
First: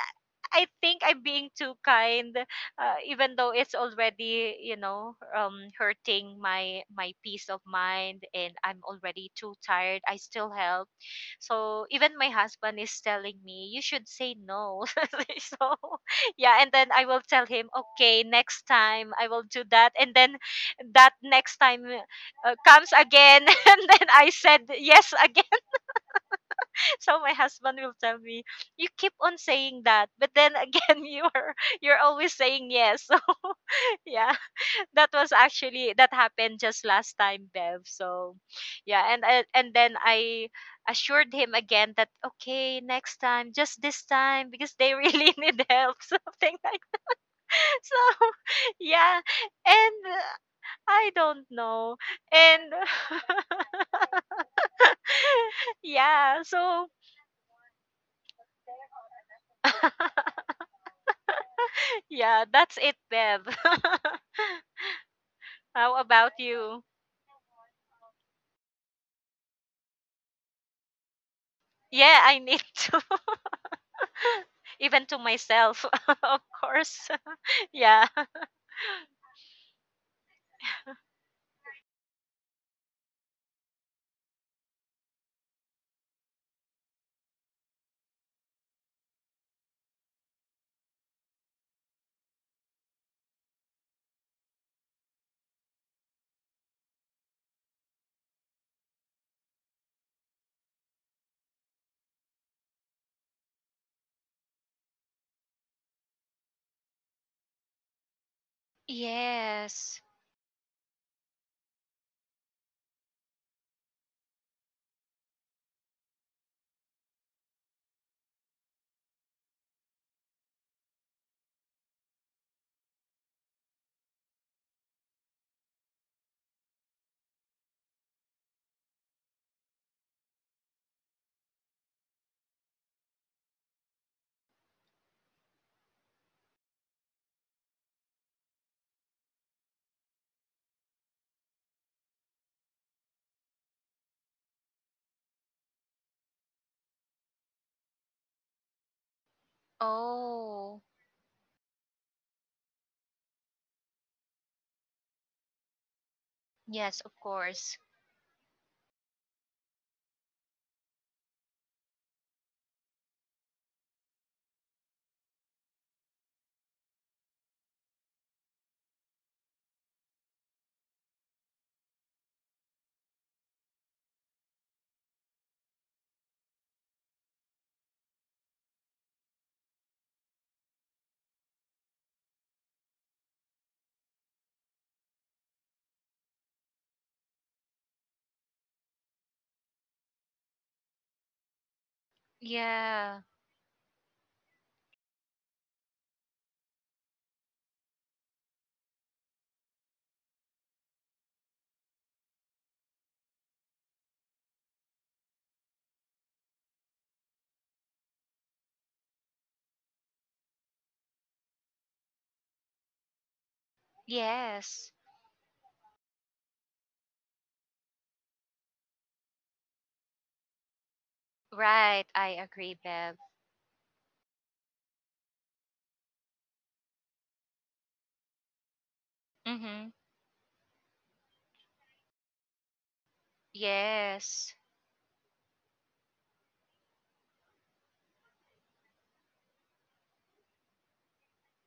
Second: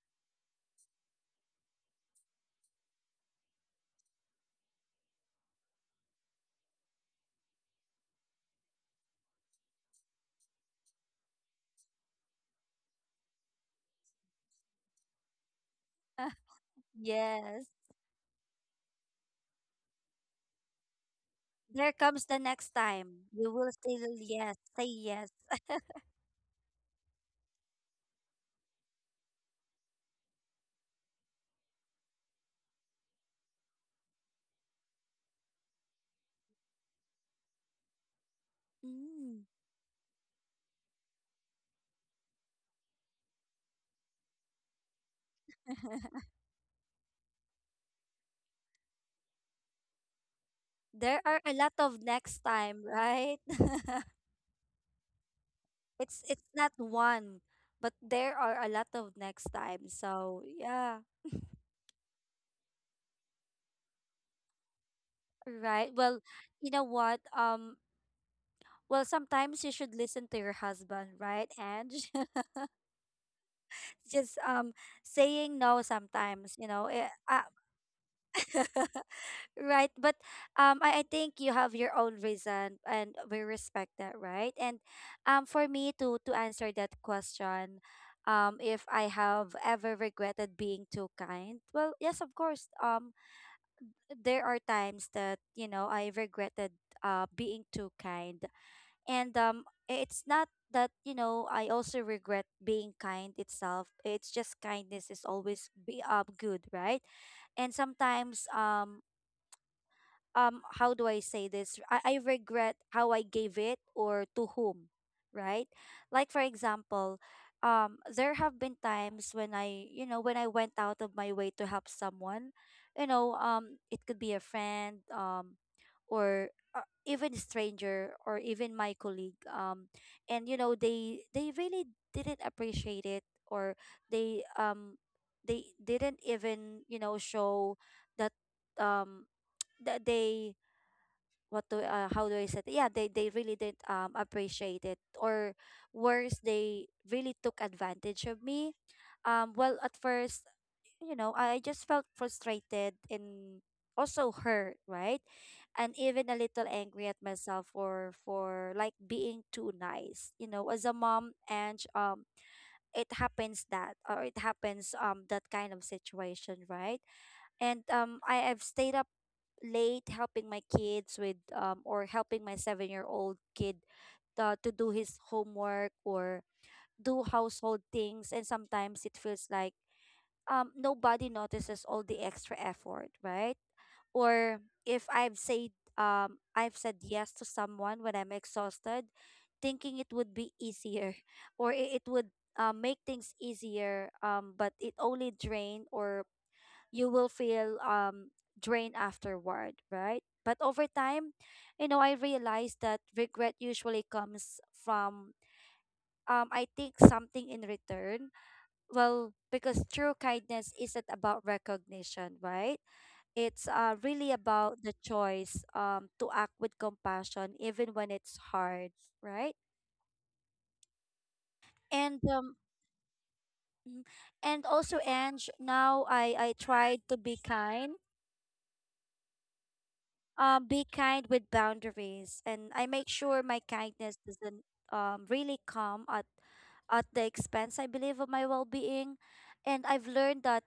I think I'm being too kind, even though it's already, hurting my peace of mind, and I'm already too tired. I still help. So even my husband is telling me you should say no. So yeah, and then I will tell
Yes.
him, okay, next time I will do that, and then that next time
There comes the next
comes
time.
again,
You will
and
say
then
the
I
yes,
said
say
yes
yes.
again. So my husband will tell me, "You keep on saying that, but then again, you're always saying yes." So yeah, that was actually that happened just last time, Bev. So yeah, and
Mm.
then I assured him again that okay, next time, just this time, because they really need help, something like that. So yeah, and I
There are
don't
a lot
know,
of next
and
time, right? It's
yeah,
it's not
so.
one, but there are a lot of next time. So yeah,
Yeah, that's it, Deb.
right.
How
Well,
about
you
you?
know what? Well, sometimes you should listen to your husband, right?
Yeah,
And
I need to.
just
Even to myself,
saying
of
no
course.
sometimes, you know. Eh,
Yeah.
ah, right. But I think you have your own reason, and we respect that, right? And for me to answer that question, if I have ever regretted being too kind? Well, yes, of course. There are times that, you know, I regretted being too kind. And it's not that, you know, I also regret being kind itself. It's just kindness is always be good, right? And sometimes
Yes.
how do I say this? I regret how I gave it or to whom, right? Like, for example, there have been times when I, you know, when I went out of my way to help someone, you know, it could be a friend, or even stranger or even my colleague. And you know they really didn't appreciate it, or they um they didn't even, you know, show that, um th- they what do how do I say it? Yeah, they really didn't appreciate it, or worse, they really took advantage of me. Well, at first,
Oh,
you know, I just felt frustrated and also hurt, right? And
yes,
even a
of
little
course.
angry at myself for like being too nice, you know, as a mom. And it happens that, or it happens that kind of situation, right? And I have stayed up late helping my kids with, or helping my 7-year-old kid, to do his homework or do household things. And sometimes it feels like nobody notices all the extra effort, right? Or if I've said yes to someone when I'm exhausted, thinking it would be easier or it would, make
Yeah.
things easier, but it only drained, or you will feel drained afterward, right? But over time, you know, I realized that regret usually comes from I think something in return. Well, because true kindness isn't about recognition, right? It's really
Yes.
about the choice to act with compassion even when it's hard, right?
Right. I
And
agree, Bev.
mm, and also Ange, now I tried to be kind.
Mm-hmm.
Be kind with boundaries, and I make sure my
Yes.
kindness doesn't really come at the expense, I believe, of my well being. And I've learned that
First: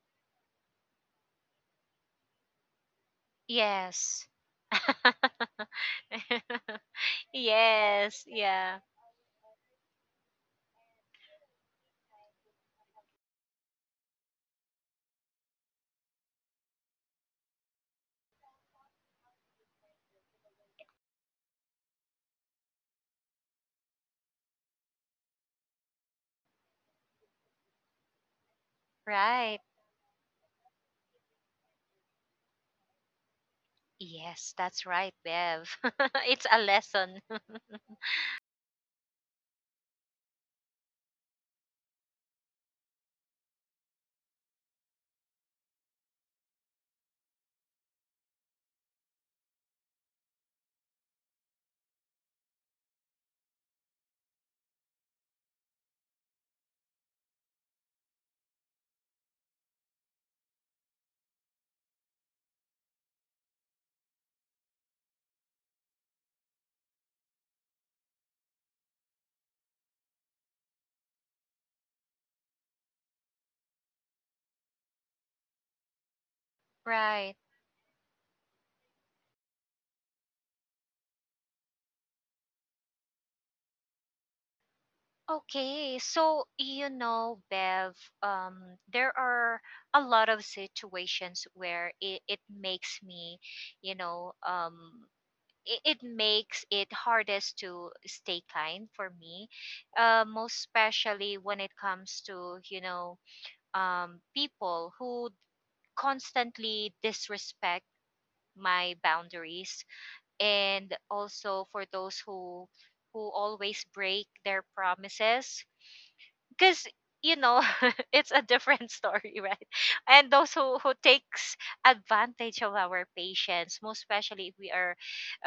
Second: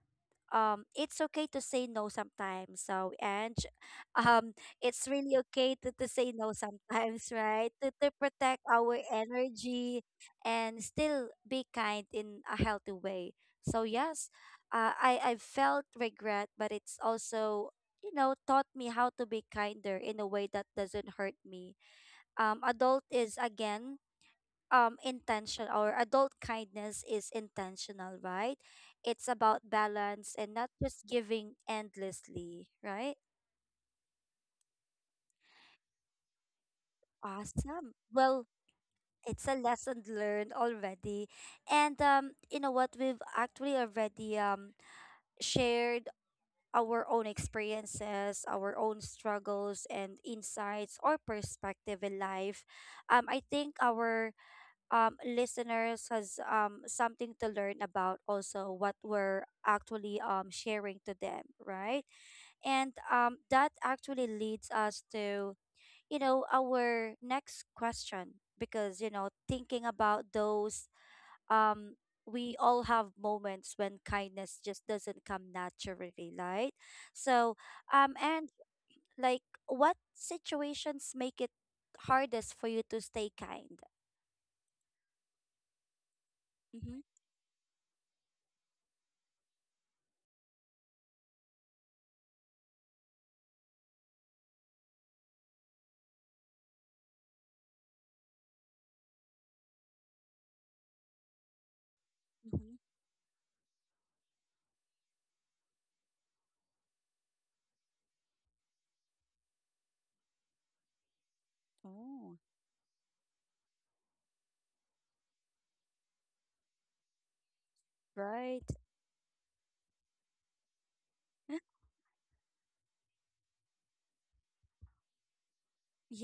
it's okay to say no sometimes, so. And
Yes.
um it's really okay to say no sometimes right to
Yes,
protect our
yeah.
energy and still be kind in a healthy way. So yes, I felt regret, but it's also, you know, taught me how to be kinder in a way that doesn't hurt me. um adult is again Adult kindness is intentional, right? It's about
Right.
balance and not just giving endlessly, right?
Yes, that's right, Bev. It's a
Awesome.
lesson.
Well, it's a lesson learned already. And you know what, we've actually already shared our own experiences, our own struggles and insights or perspective in life. I think our listeners has something to learn about also what we're actually sharing to them, right? And that actually leads us to, you know, our next question because, you know, thinking about those, um, we all have moments when kindness just doesn't come naturally, right? So,
Right.
and like, what situations make it hardest for you to stay kind?
Okay,
Mm-hmm.
so you know, Bev, there are a lot of situations where it makes me, you know, um, it makes it hardest to stay kind for me, most especially when it comes to, people who constantly disrespect my boundaries, and
Mm-hmm.
also for those who always break their promises, because you know
Right?
it's a different story, right? And those who takes advantage of our patience, most especially if we are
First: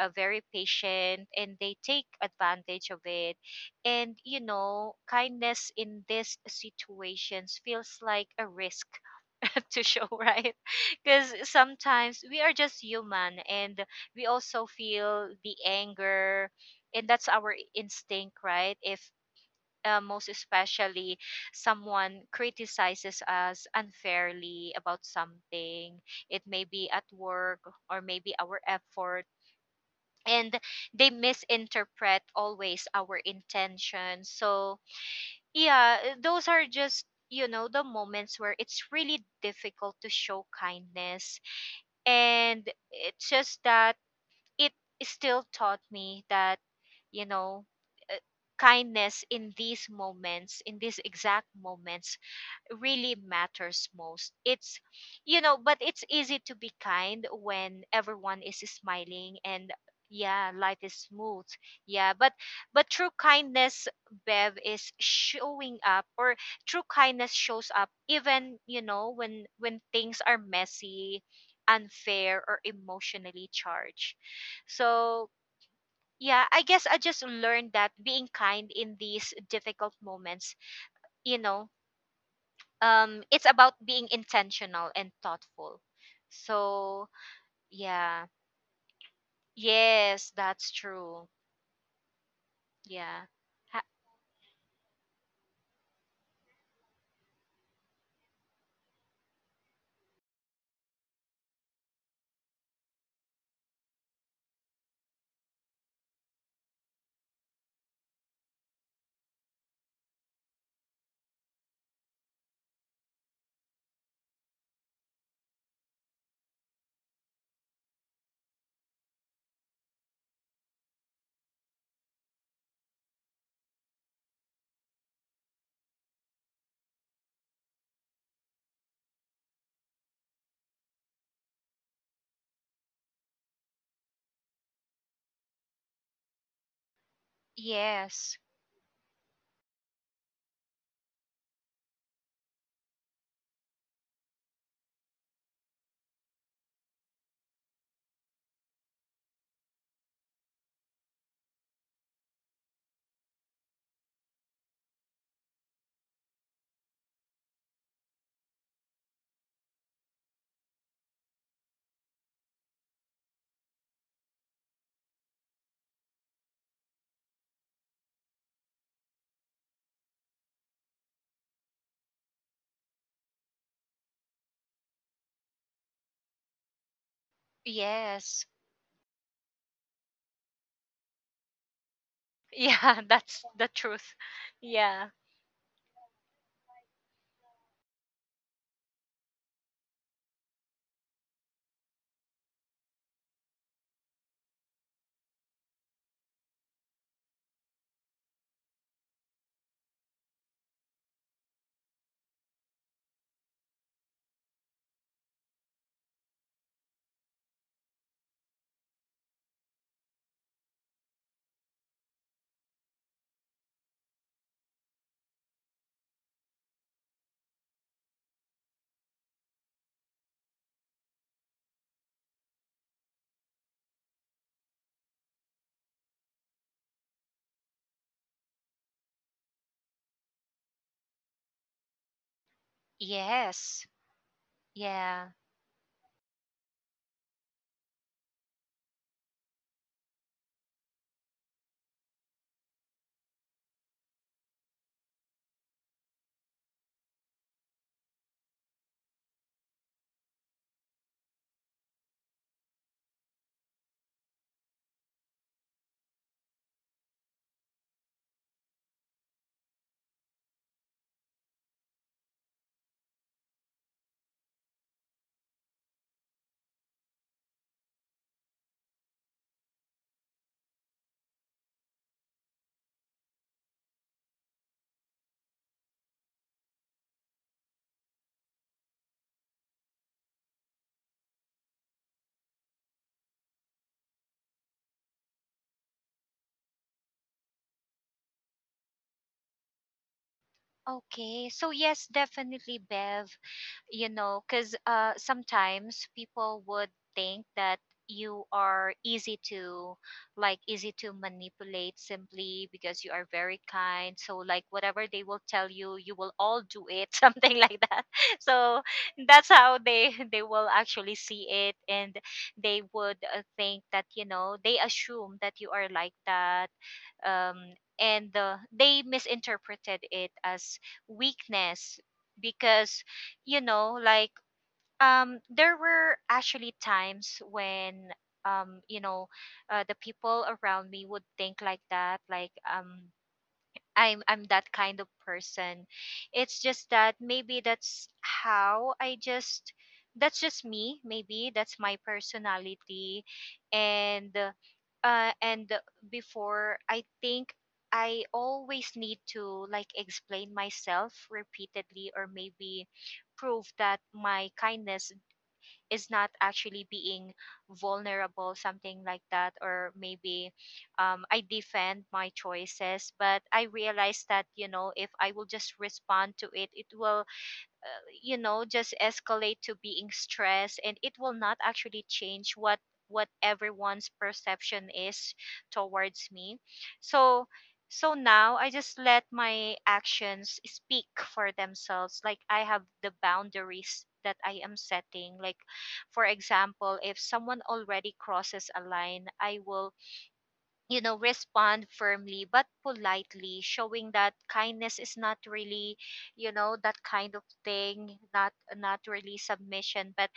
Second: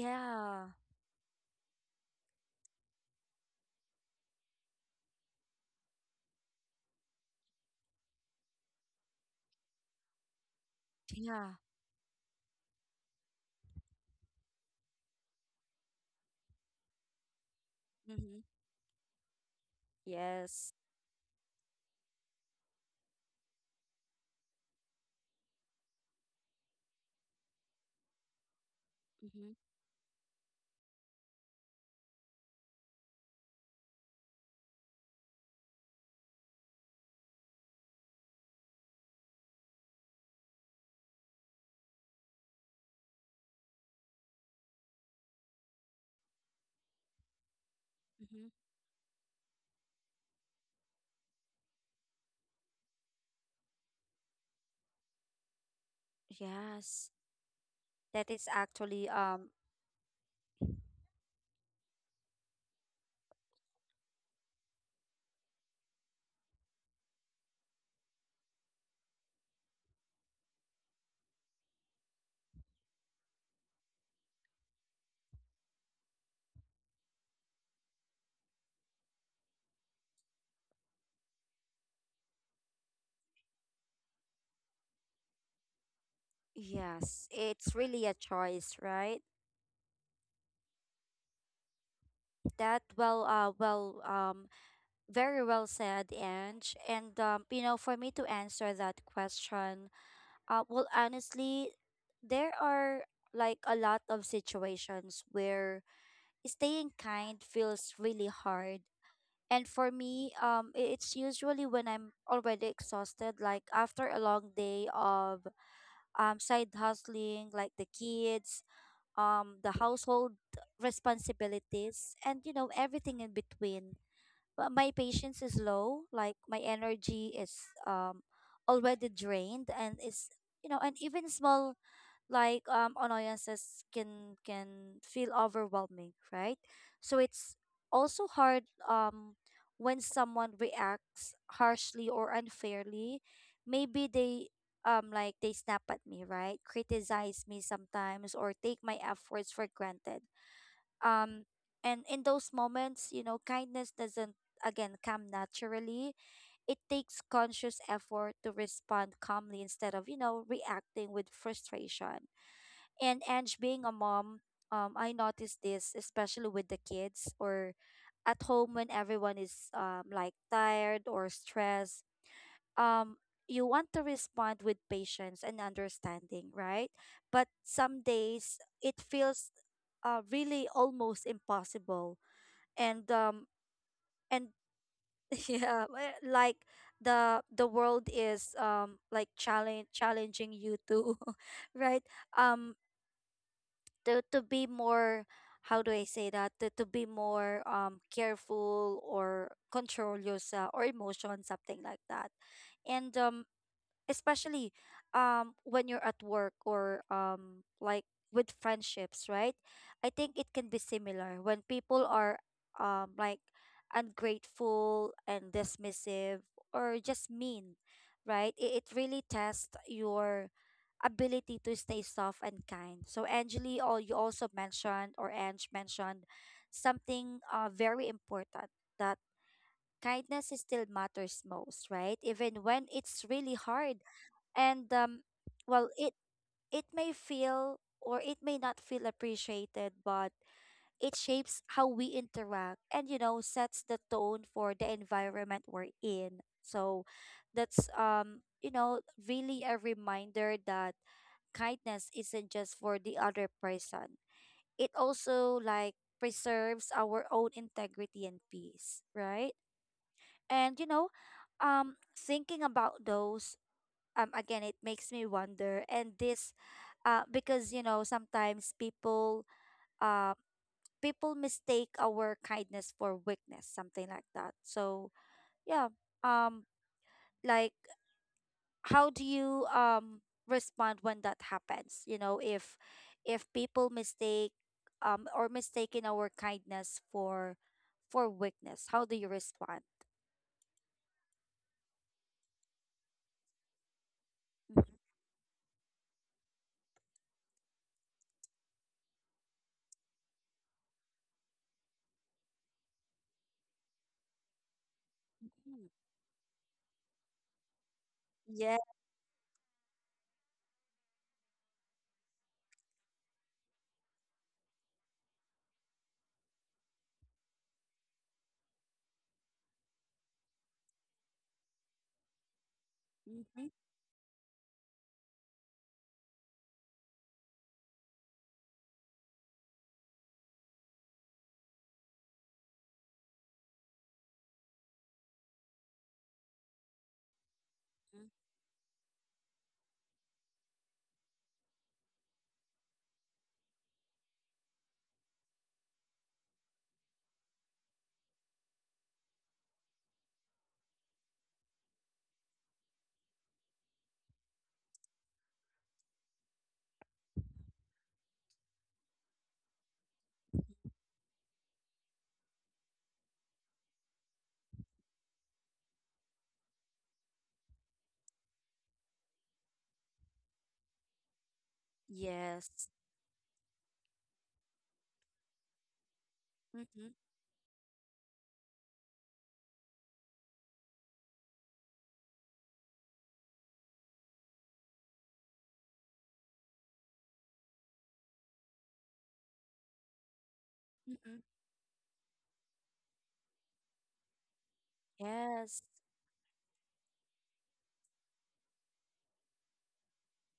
very patient and they take advantage of it. And you know, kindness in these situations feels like a risk to show, right? Because
Yeah.
sometimes we are just human, and we also feel the anger, and that's our instinct,
Mm-hmm.
right? If most
Yes.
especially someone criticizes us unfairly about something, it may be at work, or maybe our effort,
Mm-hmm.
and they misinterpret always our intention. So yeah, those are just the moments where it's really difficult to show kindness, and it's just that it still taught me that you know uh,
Mm-hmm.
kindness in these moments, in these exact moments, really matters most. It's you know But it's easy to be kind
Yes.
when everyone is
That is
smiling
actually
and yeah, life is smooth, yeah, but true kindness, Bev, is showing up, or true kindness shows up even when things are messy, unfair, or emotionally charged. So yeah, I guess I just learned that being kind in these difficult moments, you know, it's about being intentional and thoughtful. So
yes, it's
yeah,
really a choice, right?
yes, that's true. Yeah,
That well
ha-
well Very well said, Ange. And you know, for me to answer that question, well, honestly, there are like a lot of situations where staying kind feels really hard. And for me, it's usually when I'm already exhausted, like after a long day of side hustling, like the kids, the household responsibilities, and you know, everything in between. But my patience is low, like my energy is already drained, and is, you know, and even small, like annoyances can feel overwhelming, right? So it's also
yes,
hard um when someone reacts harshly or unfairly. Maybe they, like, they snap at me, right, criticize me sometimes or take my efforts for granted. um and in those moments, you know, kindness doesn't again come naturally. It takes conscious effort to respond calmly instead of, you know, reacting with frustration. And Ange, being a mom, I noticed this especially with the kids or at home when everyone is, like, tired or stressed. Um, you want to respond with patience and understanding, right? But some days
yes,
it feels, really almost impossible, and
yeah,
um,
that's the truth.
and
Yeah,
yeah, like the world is, like, challenge challenging you to, right? Um, to be more, how do I say that to be more careful or control yourself or emotion, something like that. And especially when you're at work or, like, with friendships, right? I think it can be similar when people are, like, ungrateful and dismissive, or just mean, right? It really tests your ability to stay soft and kind. So Angeli, all you also mentioned, or Ange mentioned something very important, that kindness is still matters most, right? Even when it's really hard.
yes,
and um,
yeah.
well it it may feel or it may not feel appreciated, but it shapes how we interact and sets the tone for the environment we're in. So that's really a reminder that kindness isn't just for the other person. It also preserves our own integrity and peace, right? And thinking about those, again, it makes me wonder. And this because sometimes people, uh people mistake our kindness for weakness, something like that. So yeah, um like how do you respond when that happens? You know, if people mistake, or mistaken our kindness for weakness, how do you respond?
Okay, so yes, definitely, Bev. You know,
Mhm.
because sometimes people would think that you are easy to, like, easy to manipulate simply because you are very kind. So, like, whatever they will
Mm,
tell you, you will all do it, something like that.
yeah.
So that's how they will actually see it, and they would think that they assume that you are like that, um, and they misinterpreted it as weakness, because you know like there were actually times when um, you know the people around me would think like that, like I'm that kind of person. It's just that maybe that's how I just that's just me. Maybe that's my personality. And uh, and before, I think I always need to like explain myself repeatedly, or maybe prove that my kindness is not actually being vulnerable, something like that, or maybe I defend my choices. But I realized that, you know, if I will just respond to it, it will just escalate to being stressed, and it will not actually change
Yes.
what everyone's perception is towards me.
Mm-hmm.
So now I just let my actions speak for themselves. Like, I have the boundaries that I am setting. Like, for example, if someone already crosses a line, I will
Mm-hmm.
respond firmly but politely, showing that kindness is not
Yes.
really that kind of thing, not really submission, but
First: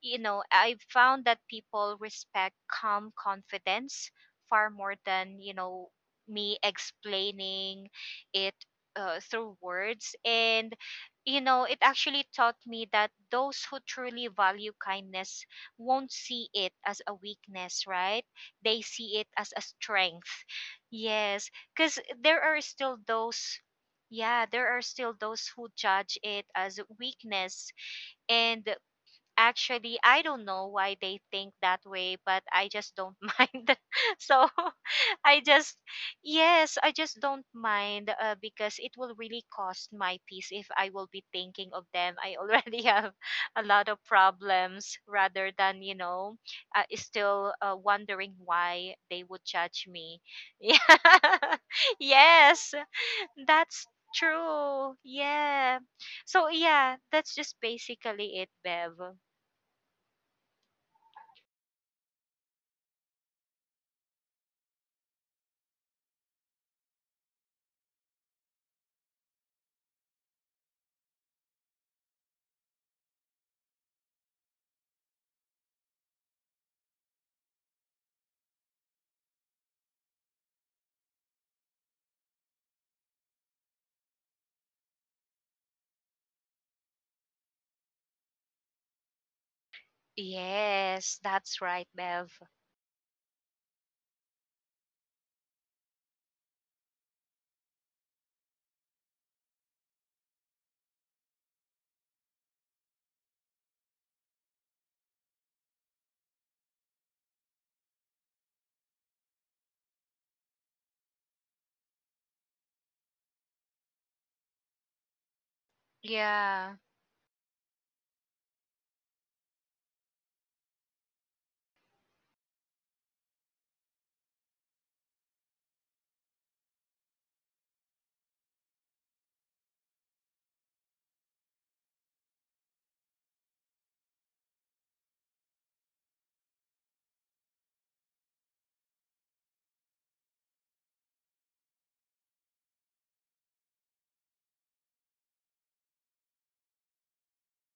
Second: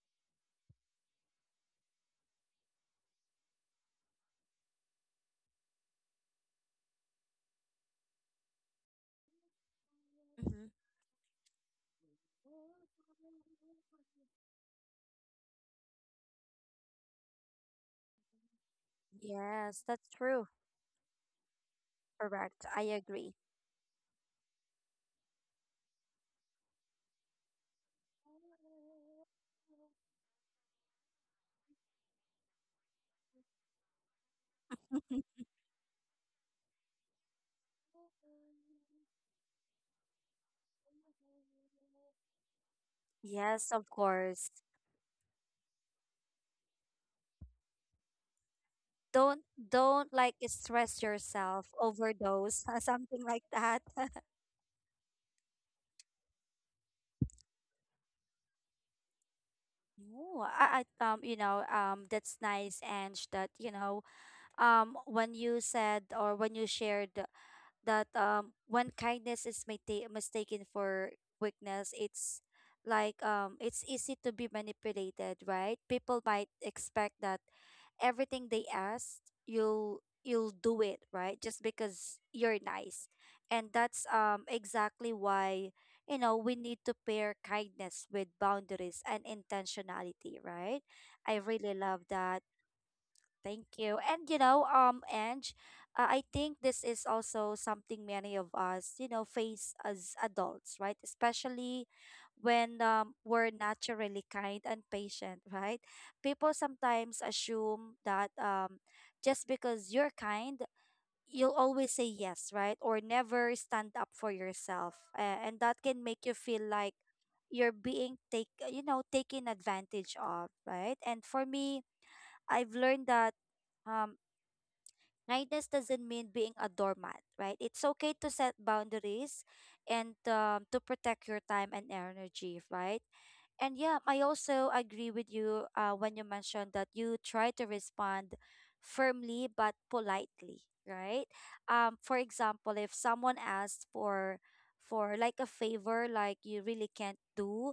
you know, I've found that people respect calm confidence far more than, you know, me explaining it through words.
Mm-hmm.
And, it actually taught me that those who truly value kindness won't see it as a weakness, right? They see it as a
Yes, that's
strength.
true.
Yes, because there are
Correct. I
still
agree.
those. Yeah, there are still those who judge it as weakness. And actually, I don't know why they think that way, but I just don't mind. So I just, yes, I just don't mind, because it will really cost my peace if I will be thinking of them. I already have a
Yes,
lot
of
of
course.
problems, rather than, still wondering why they would
Don't
judge
don't
me.
like stress yourself,
Yeah,
overdose,
yes,
something like that.
that's true. Yeah. So, yeah, that's just basically it, Bev.
Oh, I, that's nice, Ange. That when you said or when you shared that when kindness is mistaken for weakness, it's easy to be manipulated, right? People might expect that everything they ask, you'll do it, right? Just because you're nice. And that's exactly why, we need to pair kindness with boundaries and intentionality, right?
Yes,
I
that's
really
right,
love
Bev.
that. Thank you. And you know, Ange, I think this is also something many of us, you know, face as adults, right? Especially when we're naturally kind and patient, right? People sometimes assume that just because you're kind, you'll always say yes, right? Or never stand up for yourself. And that can make you feel
Yeah.
like you're being taken advantage of, right? And for me, I've learned that um kindness doesn't mean being a doormat, right? It's okay to set boundaries and to protect your time and energy, right? And yeah, I also agree with you when you mentioned that you try to respond firmly but politely, right? For example, if someone asks for like a favor, like you really can't do,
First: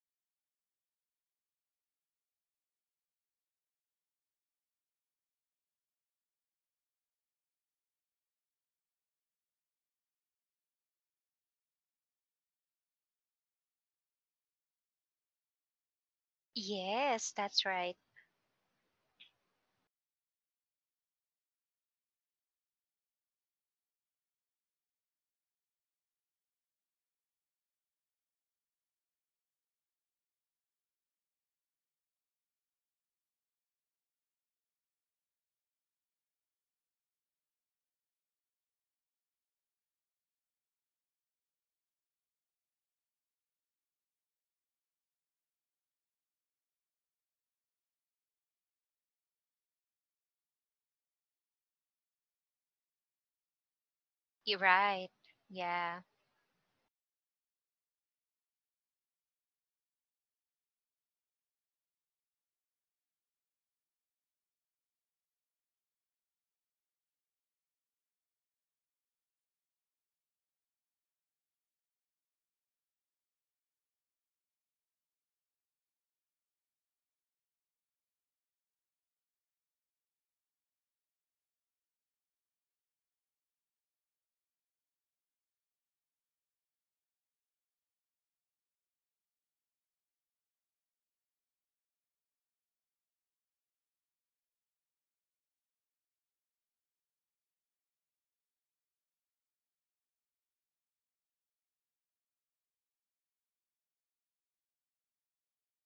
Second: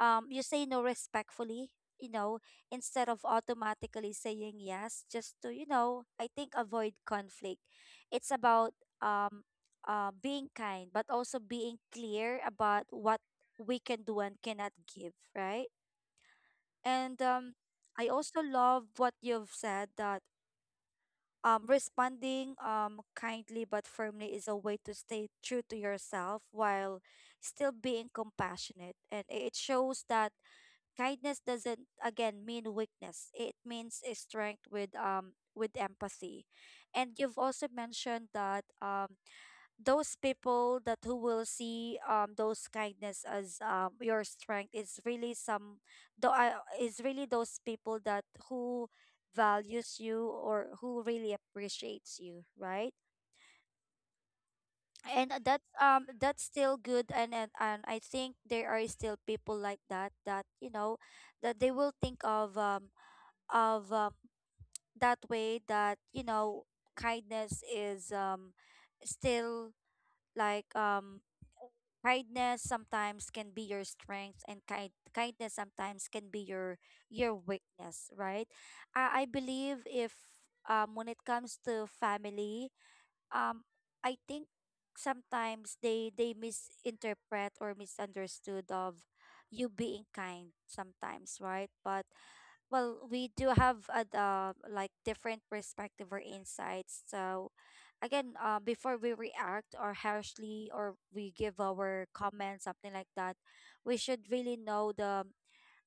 you say no respectfully. You know, instead of automatically saying yes, just to, you know, I think, avoid conflict. It's about um, being kind, but also being clear about what we can do and cannot give, right? And
Yes, that's right.
I also love what you've said, that responding kindly but firmly is a way to stay true to yourself while still being compassionate. And it shows that kindness doesn't, again, mean weakness. It means a strength with empathy. And you've also mentioned that those people that who will see those kindness as your strength is really some though I is really those people that who values you or who really appreciates you, right?
You're right.
And
Yeah.
that's still good. And I think there are still people like that, that you know, that they will think of of um, that way, that you know kindness is still like um kindness sometimes can be your strength, and kindness sometimes can be your weakness, right? I believe if when it comes to family, um I think sometimes they misinterpret or misunderstood of you being kind sometimes, right? But well, we do have a like different perspective or insights. So again, before we react or harshly or we give our comments, something like that, we should really know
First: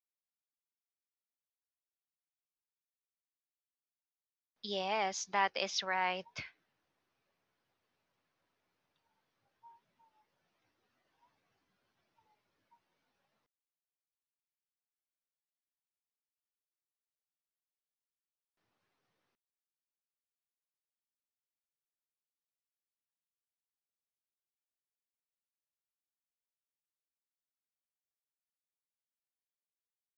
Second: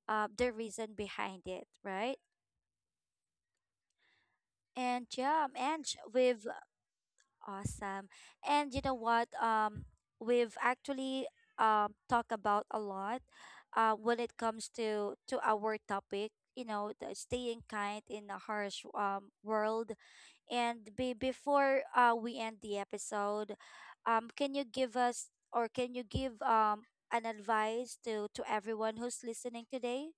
the reason behind it, right? And
Yes,
yeah,
that is
and
right.
we've awesome. And you know what, we've actually talked about a lot, when it comes to our topic, you know, the staying kind in a harsh world. And be before we end the episode, can you give us or can you give an advice to everyone who's listening today?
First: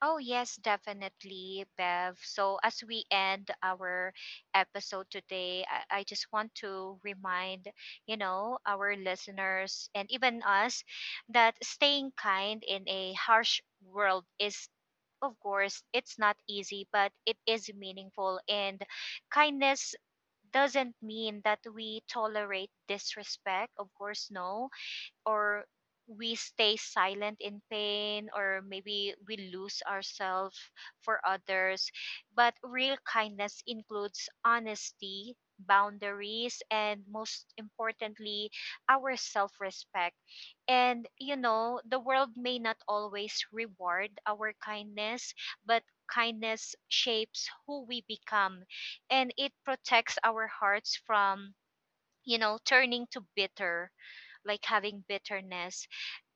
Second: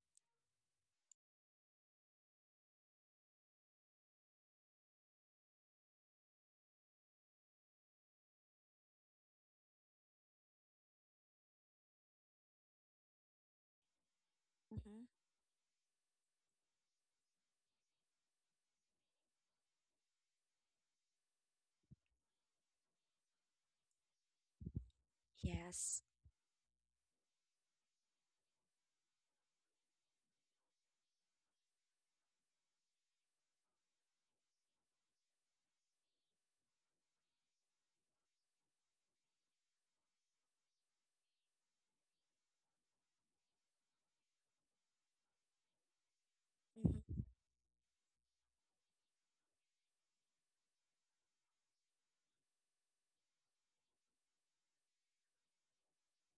Oh, yes, definitely, Bev. So, as we end our episode today, I just want to remind, you know, our listeners and even us that staying kind in a harsh world is,
Mm-hmm.
of course, it's not easy, but it is meaningful. And kindness doesn't mean that we tolerate disrespect. Of course, no, or
Yes.
we stay silent in pain, or maybe we lose ourselves for others, but real kindness includes honesty, boundaries, and most importantly, our self-respect. And you know, the world may not always reward our kindness, but kindness
Hmm.
shapes who we become, and it protects our hearts from, you know, turning to bitter, like having bitterness.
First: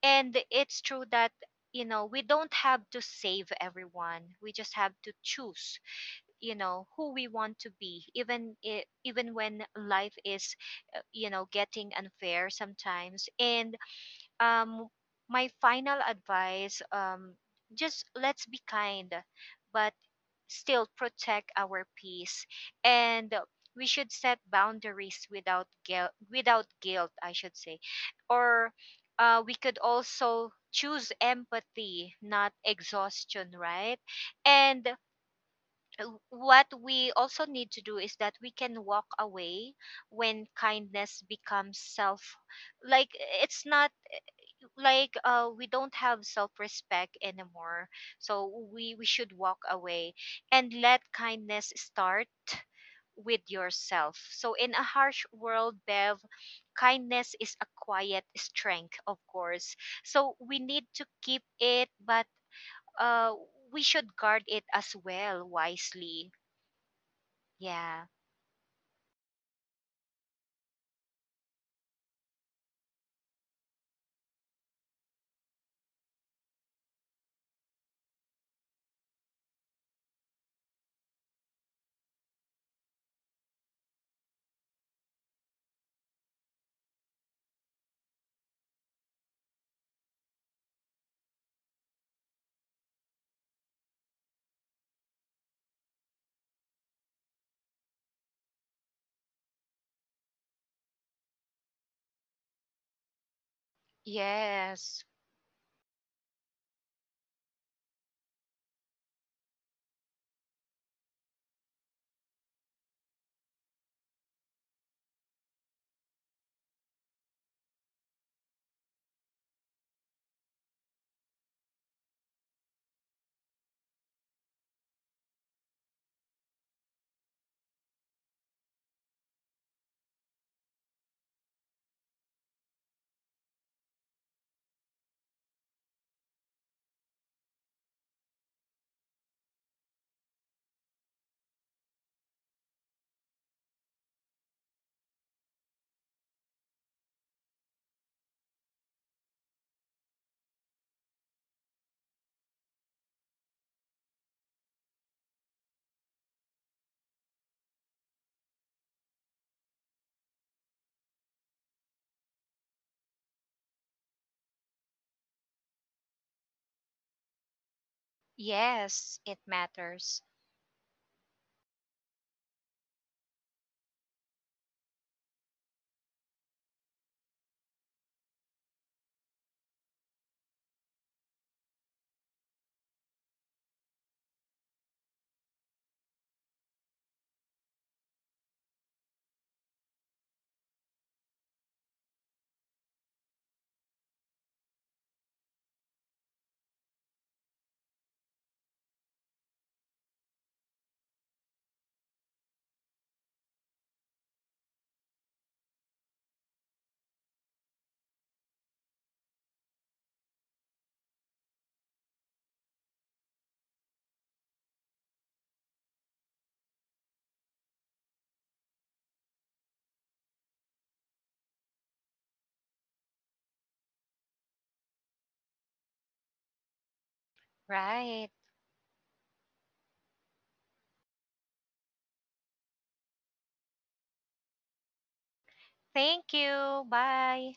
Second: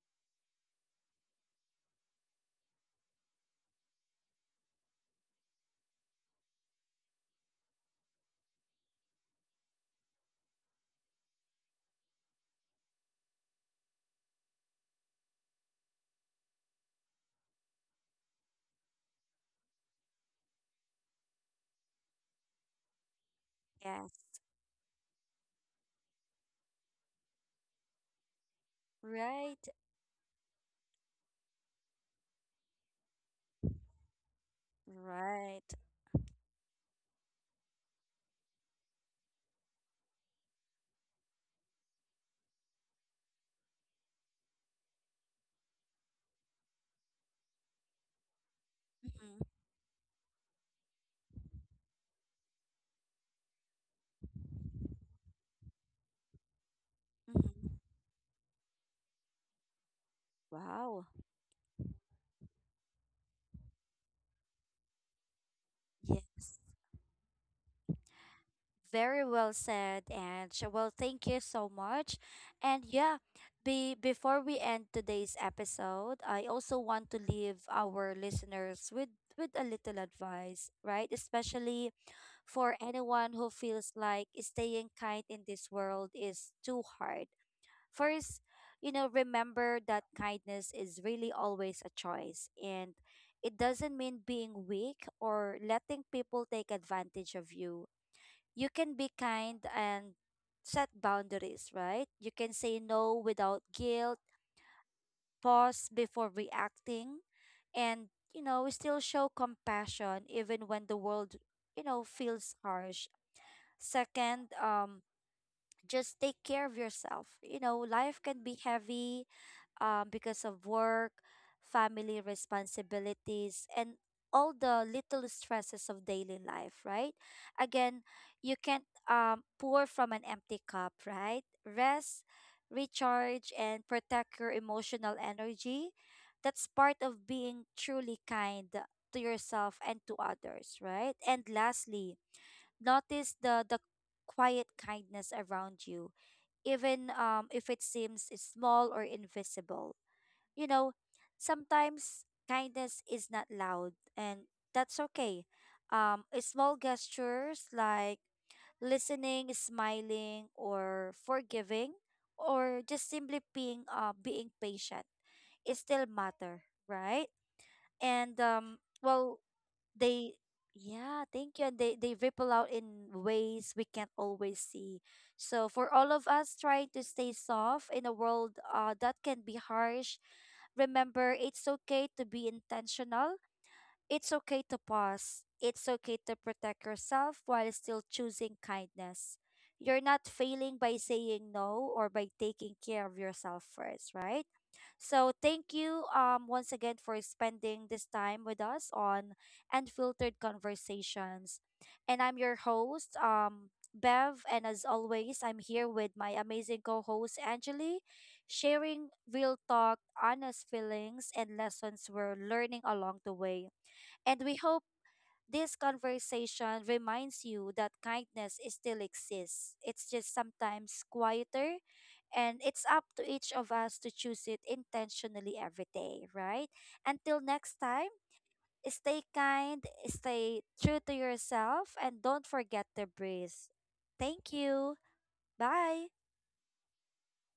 And it's true that, you know, we don't have to save everyone. We just have to choose, who we want to be, even even when life is, getting unfair sometimes. And um, my final advice, just let's be kind, but still protect our peace, and we should
Yes.
set boundaries without guilt. Without guilt, I should say. Or we
Right.
could also choose empathy, not exhaustion, right? And
Right.
uh, what we also need to do is that we can walk away when kindness becomes self, like it's not like we don't have self-respect anymore. So we should
Mm-hmm.
walk away, and let kindness start with yourself. So in a harsh world, Bev, kindness is a
Mm-hmm.
quiet strength, of course. So we need to
Wow.
keep it, but uh we should guard it as well, wisely.
Yes.
Yeah.
Very well said, Ange. Well, thank you so much. And yeah, be before we end today's episode, I also want to leave our listeners with a little advice, right? Especially for anyone who feels like staying kind in this world is too hard. First, you know, remember that kindness is really always a choice, and it doesn't mean being weak or letting people take advantage of you. You can be kind and set boundaries, right? You can say no without guilt,
Yes.
pause before reacting, and you know, still show compassion even when the world, you know, feels harsh. Second, just take care of yourself. You know, life can be heavy because of work, family responsibilities, and all the little stresses of daily life, right? Again, you can't pour from an empty cup, right? Rest, recharge, and protect your emotional energy. That's part of being truly kind to yourself and to others, right? And lastly, notice the quiet kindness around you, even if it seems small or invisible. You know, sometimes kindness is not loud, and that's okay. Small gestures like listening, smiling, or forgiving, or just simply being being patient, it still matter, right? And
Yes, it
well,
matters.
they yeah, thank you. And they ripple out in ways we can't always see. So for all of us trying to stay soft in a world that can be harsh, remember, it's okay to be intentional, it's okay to pause. It's okay to protect yourself while still choosing kindness. You're not failing by saying no or by taking care of yourself first, right? So thank you once again for spending this time with us on Unfiltered Conversations. And I'm your host, Bev, and as always, I'm here with my amazing co-host Angeli, sharing real talk, honest feelings, and lessons we're learning along the way. And we hope this conversation reminds you that kindness is- still exists. It's just sometimes quieter, and it's up to each of us to choose it intentionally every day, right? Until next time,
Right.
stay kind, stay true to yourself, and don't forget to breathe. Thank you. Bye.
Thank you. Bye.